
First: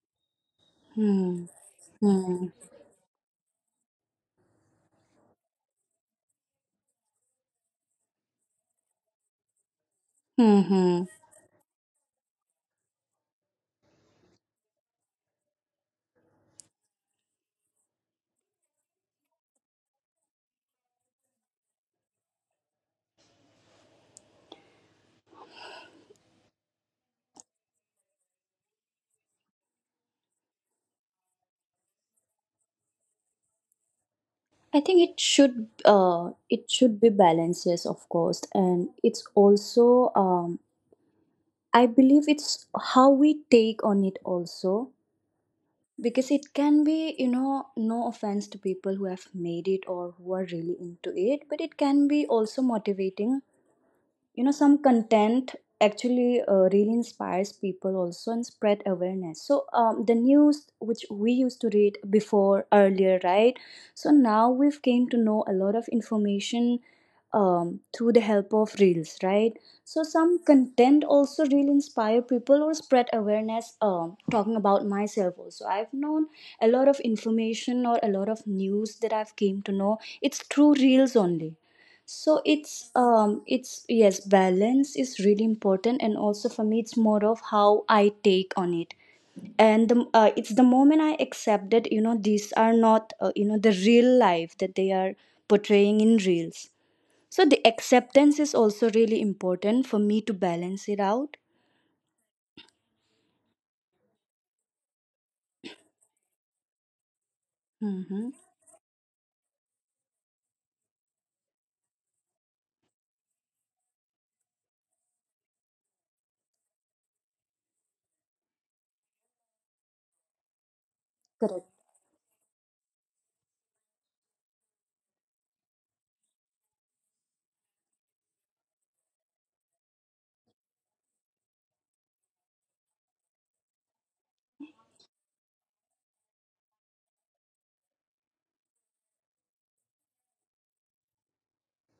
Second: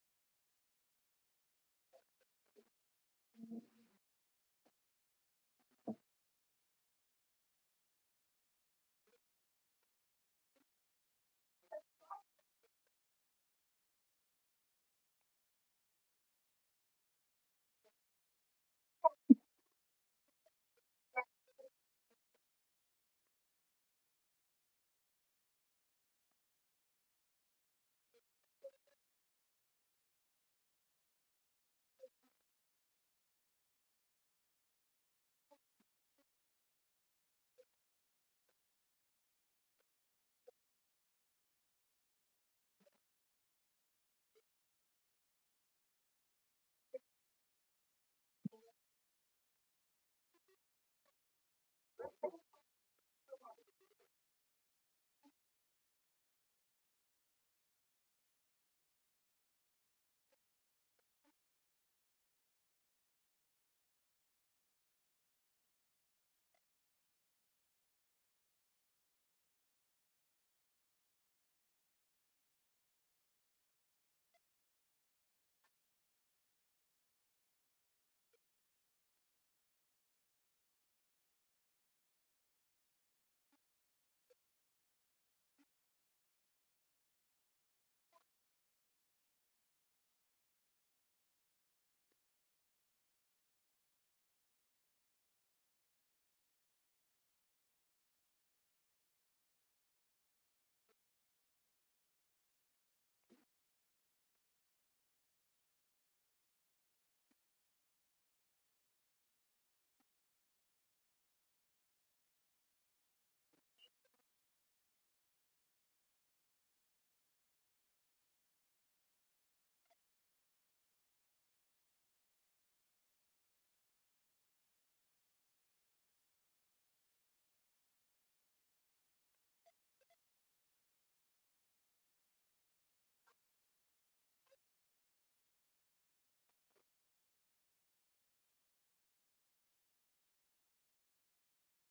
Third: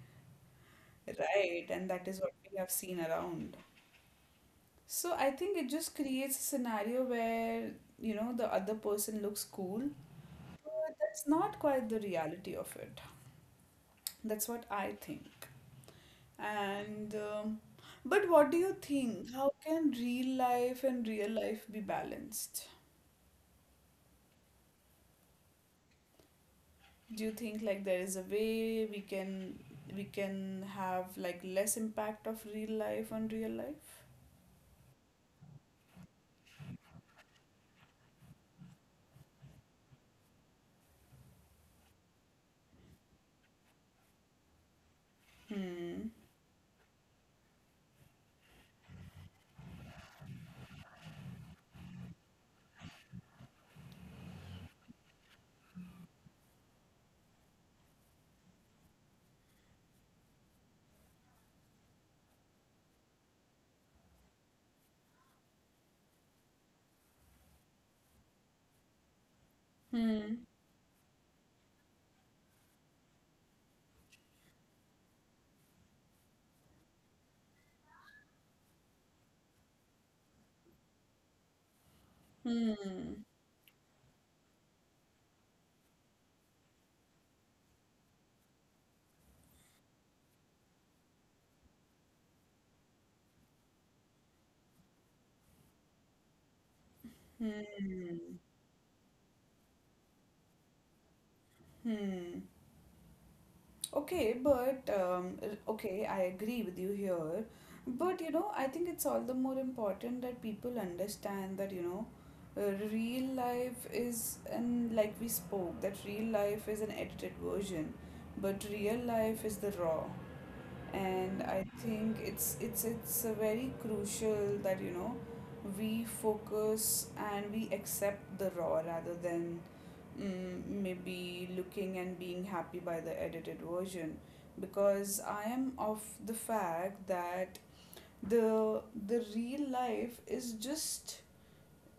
Speaker 3: Hmm.
Speaker 1: Right? And that is what
Speaker 3: Hmm.
Speaker 1: we have seen around. So I think it just creates a scenario where, you know, the other person looks cool. But
Speaker 3: Hmm.
Speaker 1: that's not quite the reality of it. That's what I think. And, but what do you think? How can real life and real life be balanced? Do you think like there is a way we can have like less impact of real life on real life?
Speaker 3: I think it should it should be balanced, yes, of course. And it's also, I believe it's how we take on it also,
Speaker 1: Hmm.
Speaker 3: because it can be, you know, no offense to people who have made it or who are really into it, but it can be also motivating, you know. Some content actually really inspires people also and spread awareness. So the news which we used to read before earlier, right? So now we've came to know a lot of information through the help of reels, right? So
Speaker 1: Hmm.
Speaker 3: some content also really inspire people or spread awareness. Talking about myself also, I've known a lot of information or a lot of news that I've came to know, it's through reels only. So it's yes, balance is really important, and also for me it's more of how I take on it. And it's the moment I accepted, you know, these are not, you know, the real life that they are portraying in reels. So the
Speaker 1: Hmm.
Speaker 3: acceptance is also really important for me to balance it out.
Speaker 1: Hmm. Okay, but okay, I agree with you here. But
Speaker 3: Mm-hmm.
Speaker 1: you know, I think it's all the more important that people understand that real life is, and like we spoke, that real life is an edited version, but real life is the raw. And I
Speaker 3: Correct.
Speaker 1: think it's a very crucial that you know, we focus and we accept the raw rather than maybe looking and being happy by the edited version, because I am of the fact that the real life is just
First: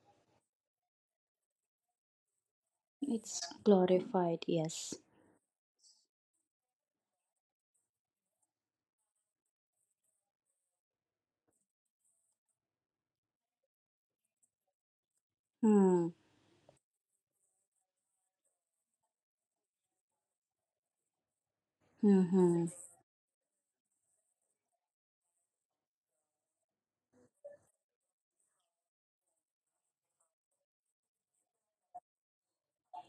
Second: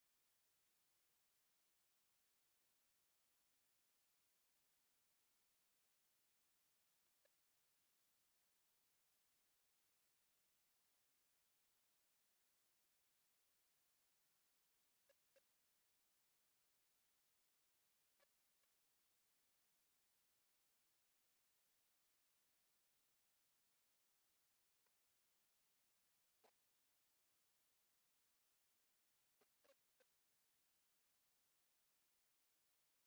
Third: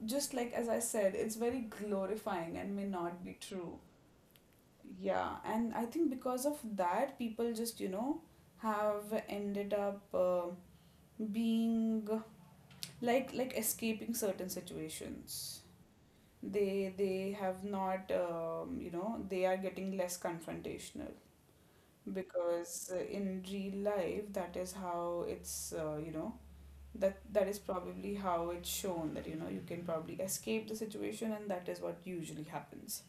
Speaker 1: just like as I said, it's very glorifying and may not be
Speaker 3: It's
Speaker 1: true.
Speaker 3: glorified, yes.
Speaker 1: Yeah, and I think because of that, people just you know have ended up being like escaping certain situations.
Speaker 3: Hmm.
Speaker 1: They have not you know they are getting less confrontational
Speaker 3: Mm-hmm.
Speaker 1: because in real life that is how it's you know that that is probably how it's shown that you know you can probably escape the situation, and that is what usually happens.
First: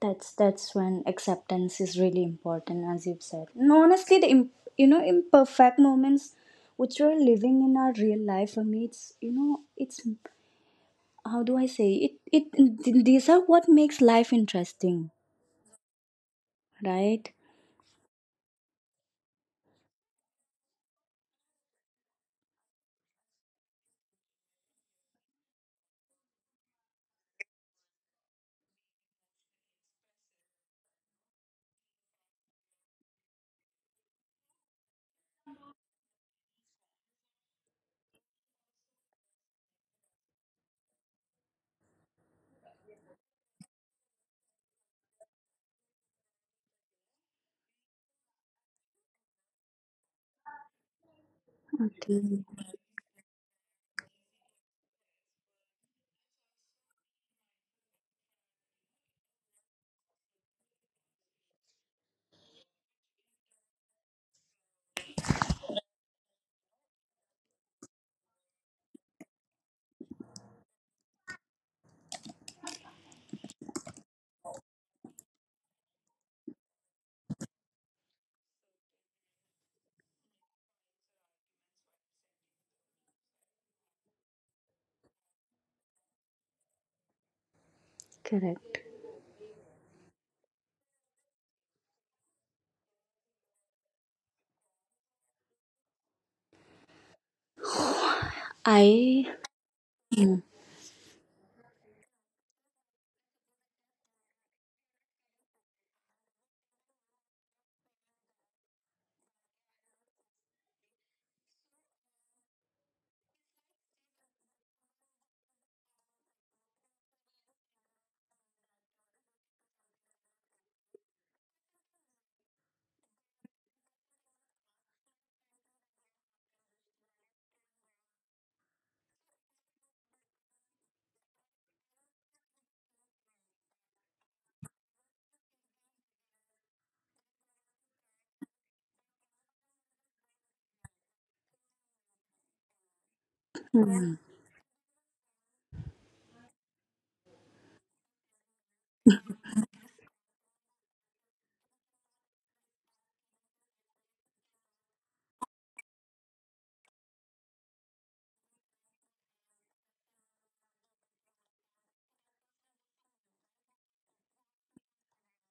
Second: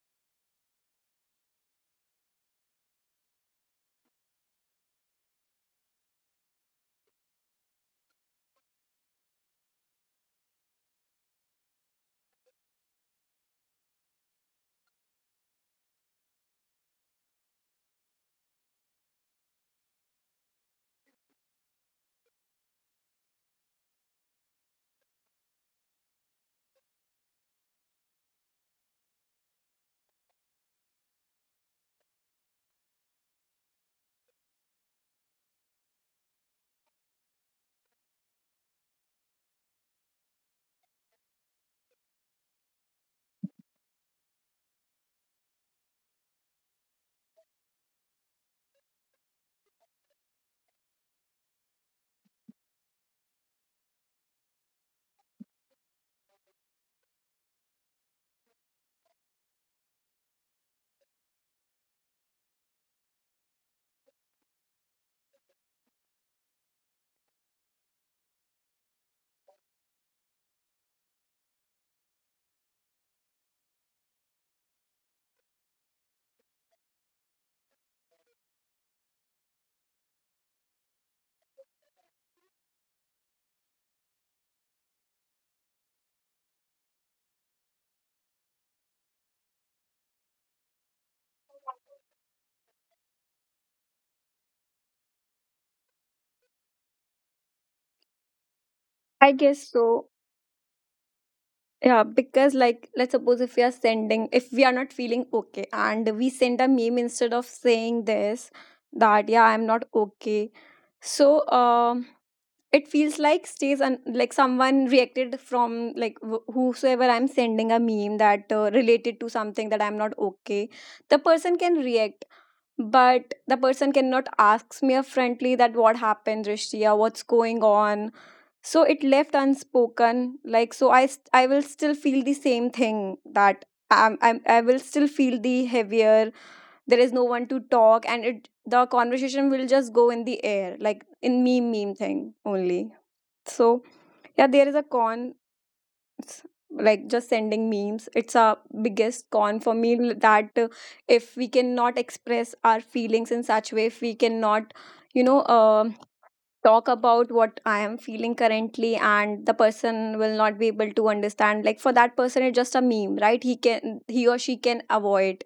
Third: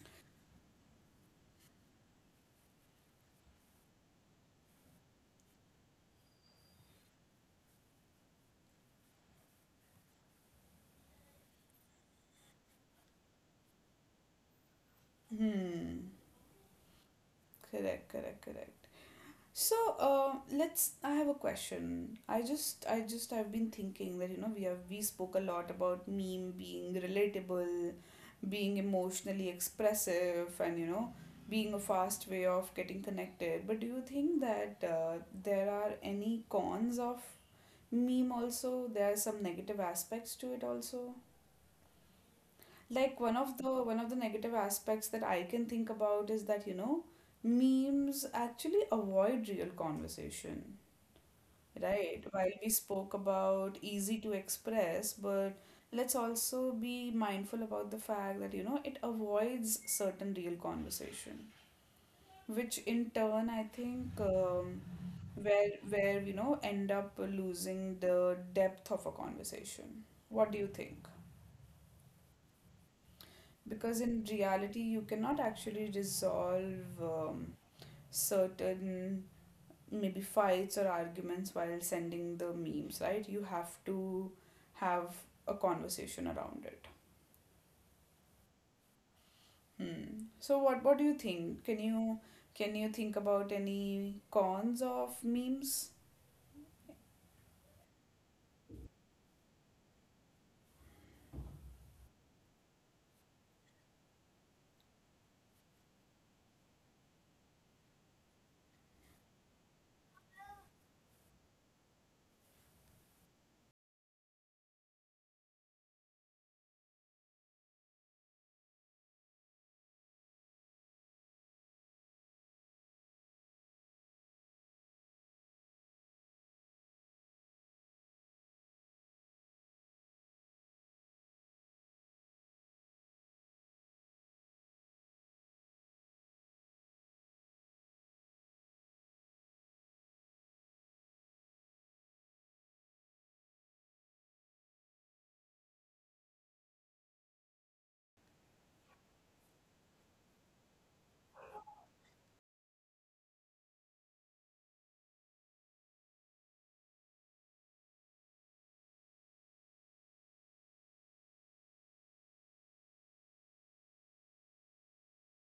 Speaker 3: That's when acceptance is really important, as you've said. And honestly, you know, imperfect moments which we're living in our real life, for me it's, you know, it's how do I say it, these are what makes life interesting,
Speaker 1: Hmm.
Speaker 3: right?
Speaker 1: Correct, correct, correct. So let's. I have a question. I've been thinking that you know we spoke a lot about meme being relatable, being emotionally expressive, and you know being a fast way of getting connected. But do you think that there are any cons of meme also? There are some negative aspects to it also. Like one of the negative aspects that I can think about is that you know memes actually avoid real conversation. Right,
Speaker 3: Okay.
Speaker 1: while we spoke about easy to express, but let's also be mindful about the fact that, you know, it avoids certain real conversation, which in turn, I think, where you know end up losing the depth of a conversation. What do you think? Because in reality, you cannot actually resolve certain maybe fights or arguments while sending the memes, right? You have to have a conversation around it.
Speaker 3: Correct.
Speaker 1: Hmm. So what do you think? Can you think about any cons of memes?
Speaker 3: I.
Speaker 2: I guess so.
Speaker 3: Hmm,
Speaker 2: Yeah, because like let's suppose if we are sending, if we are not feeling okay and we send a meme instead of saying this, that yeah, I'm not okay. So it feels like stays, and like someone reacted from like whosoever I'm sending a meme that related to something that I'm not okay. The person can react, but the person cannot ask me a friendly that what happened, Rishti, or what's going on. So it left unspoken, like so I will still feel the same thing that I will still feel the heavier, there is no one to talk, and it, the conversation will just go in the air, like in meme thing only. So
Speaker 3: hmm,
Speaker 2: yeah, there is a con. s- like just sending memes, it's a biggest con for me, that if we cannot express our feelings in such way, if we cannot, you know, talk about what I am feeling currently, and the person will not be able to understand. Like for that person, it's just a meme, right? He can, he or she can avoid.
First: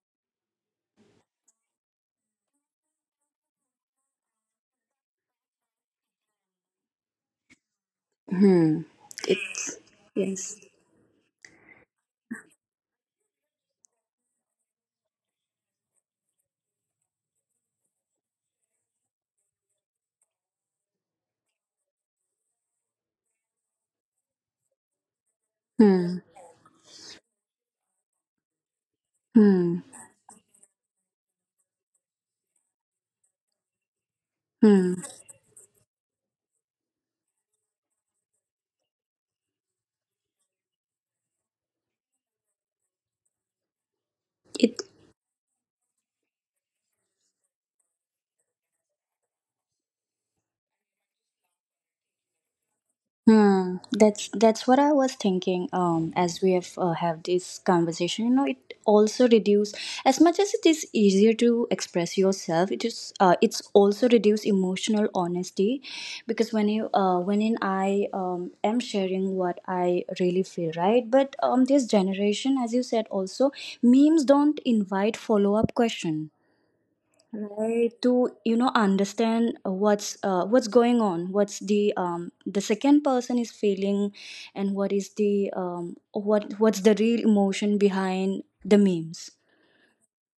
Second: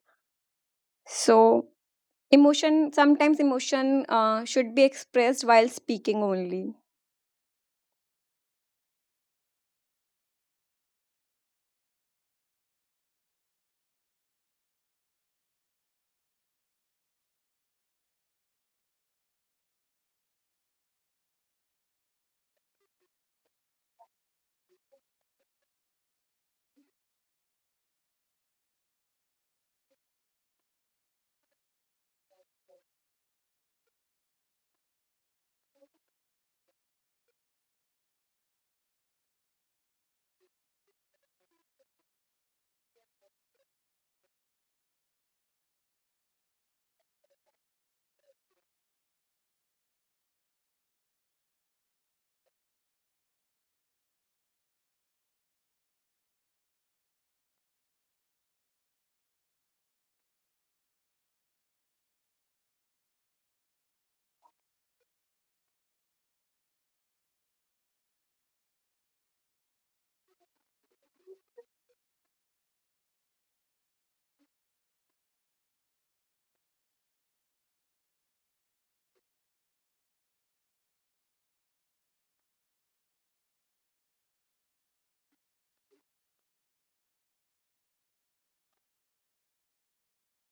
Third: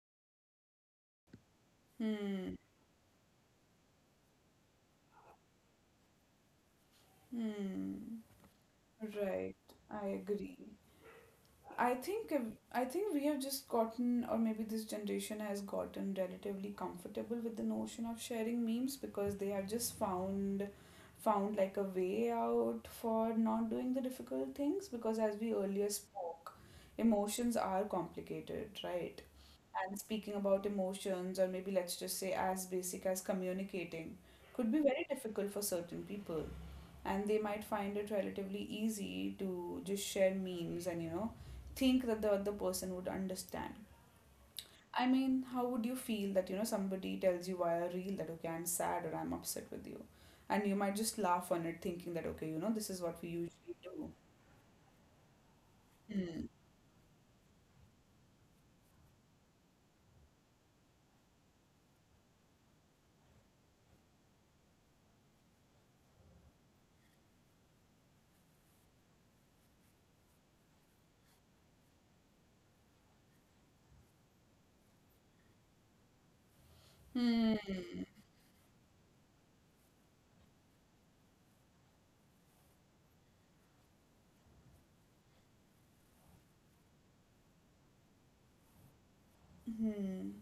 Speaker 2: So
Speaker 1: Hmm.
Speaker 2: emotion, sometimes emotion should be expressed while speaking only.
Speaker 1: Hmm.
Speaker 3: hmm.
Speaker 1: Right.
Speaker 3: It's
Speaker 1: I
Speaker 3: yes.
Speaker 1: agree. I think if- I think we have just gotten, or maybe this generation has gotten relatively comfortable with the notion of sharing memes because they have just found found like a way out for not doing the difficult things because as we earlier
Speaker 3: Hmm,
Speaker 1: spoke, emotions are complicated, right?
Speaker 3: hmm,
Speaker 1: And speaking about emotions, or maybe let's just say as basic as communicating, could be very
Speaker 3: hmm.
Speaker 1: difficult for certain people, and they might find it relatively easy to just share memes and you know think that the other person would understand.
Speaker 3: It.
Speaker 1: I mean how would you feel that you know somebody tells you via a reel that okay I'm sad or I'm upset with you, and you might just laugh on it thinking that okay you know this is what we usually
Speaker 3: Hmm,
Speaker 1: do.
Speaker 3: that's what I was thinking. As
Speaker 1: Hmm.
Speaker 3: we have this conversation, you know, it also reduce, as much as it is easier to express yourself. It is, it's also reduce emotional honesty, because when you when in I am sharing what I really feel, right? But this generation, as you said, also memes don't invite follow up question,
Speaker 1: Hmm.
Speaker 3: right? To, you know, understand what's going on, what's the second person is feeling, and what is the what's the real emotion behind the memes.
Speaker 1: Hmm.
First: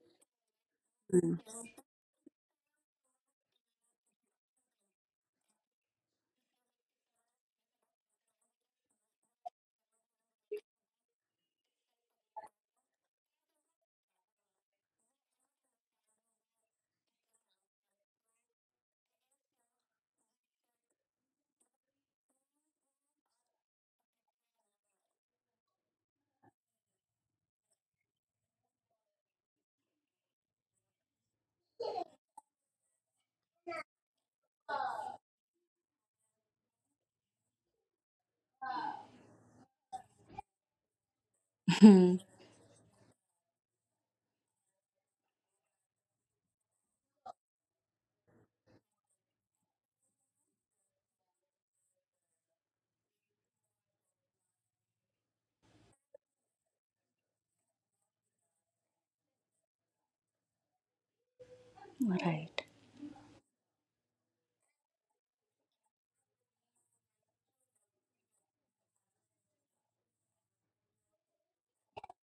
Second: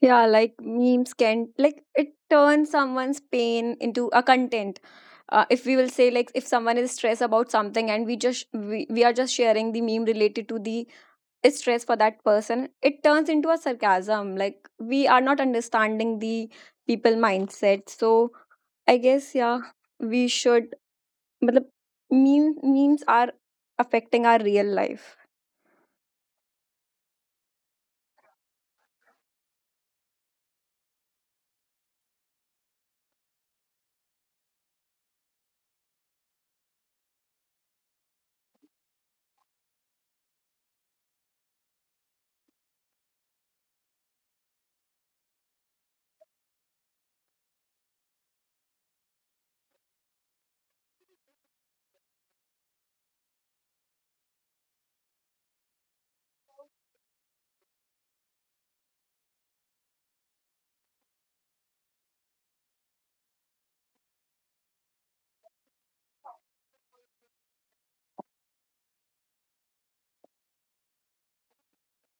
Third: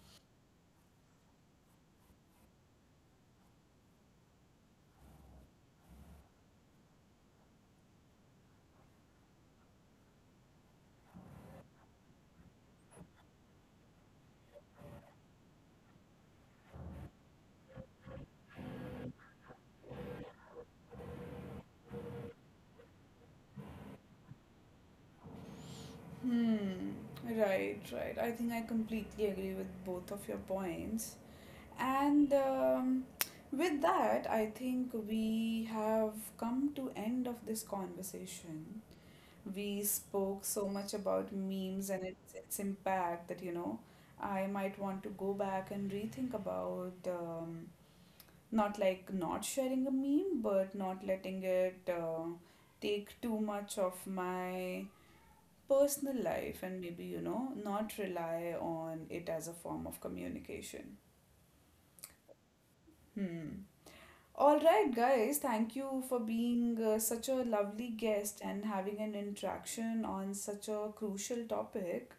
Speaker 2: Yeah, like memes
Speaker 3: Mm.
Speaker 2: can, like it turns someone's pain into a content. If we will say, like if someone is stressed about something, and we just we are just sharing the meme related to the stress, for that person it turns into a sarcasm, like we are not understanding the people mindset. So I guess yeah, we should, but memes are affecting our real life.
Speaker 1: Hmm. Right, right. I think I completely agree with both of your points. And with that, I think we have come to end of this conversation. We spoke so much about memes and
Speaker 3: Hmm,
Speaker 1: its impact that, you know, I might want to go back and rethink about not like not sharing a meme, but not letting it take too much of my personal life and maybe, you know, not rely on it as a form of communication.
Speaker 3: right.
Speaker 1: Hmm. All right, guys, thank you for being such a lovely guest and having an interaction on such a crucial topic.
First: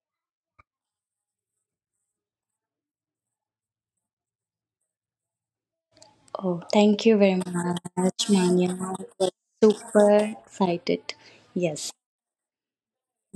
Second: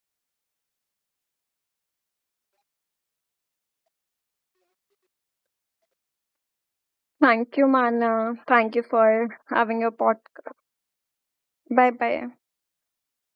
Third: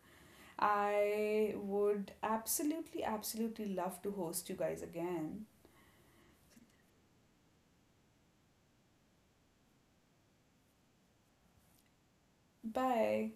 Speaker 1: I would absolutely, absolutely love to host you guys again.
Speaker 3: Oh, thank you very
Speaker 2: Thank you,
Speaker 3: much,
Speaker 2: Mana,
Speaker 3: Manya,
Speaker 2: thank you
Speaker 3: I
Speaker 2: for
Speaker 3: was
Speaker 2: having your
Speaker 3: super
Speaker 2: podcast.
Speaker 3: excited. Yes.
Speaker 2: Bye bye.
Speaker 1: Bye.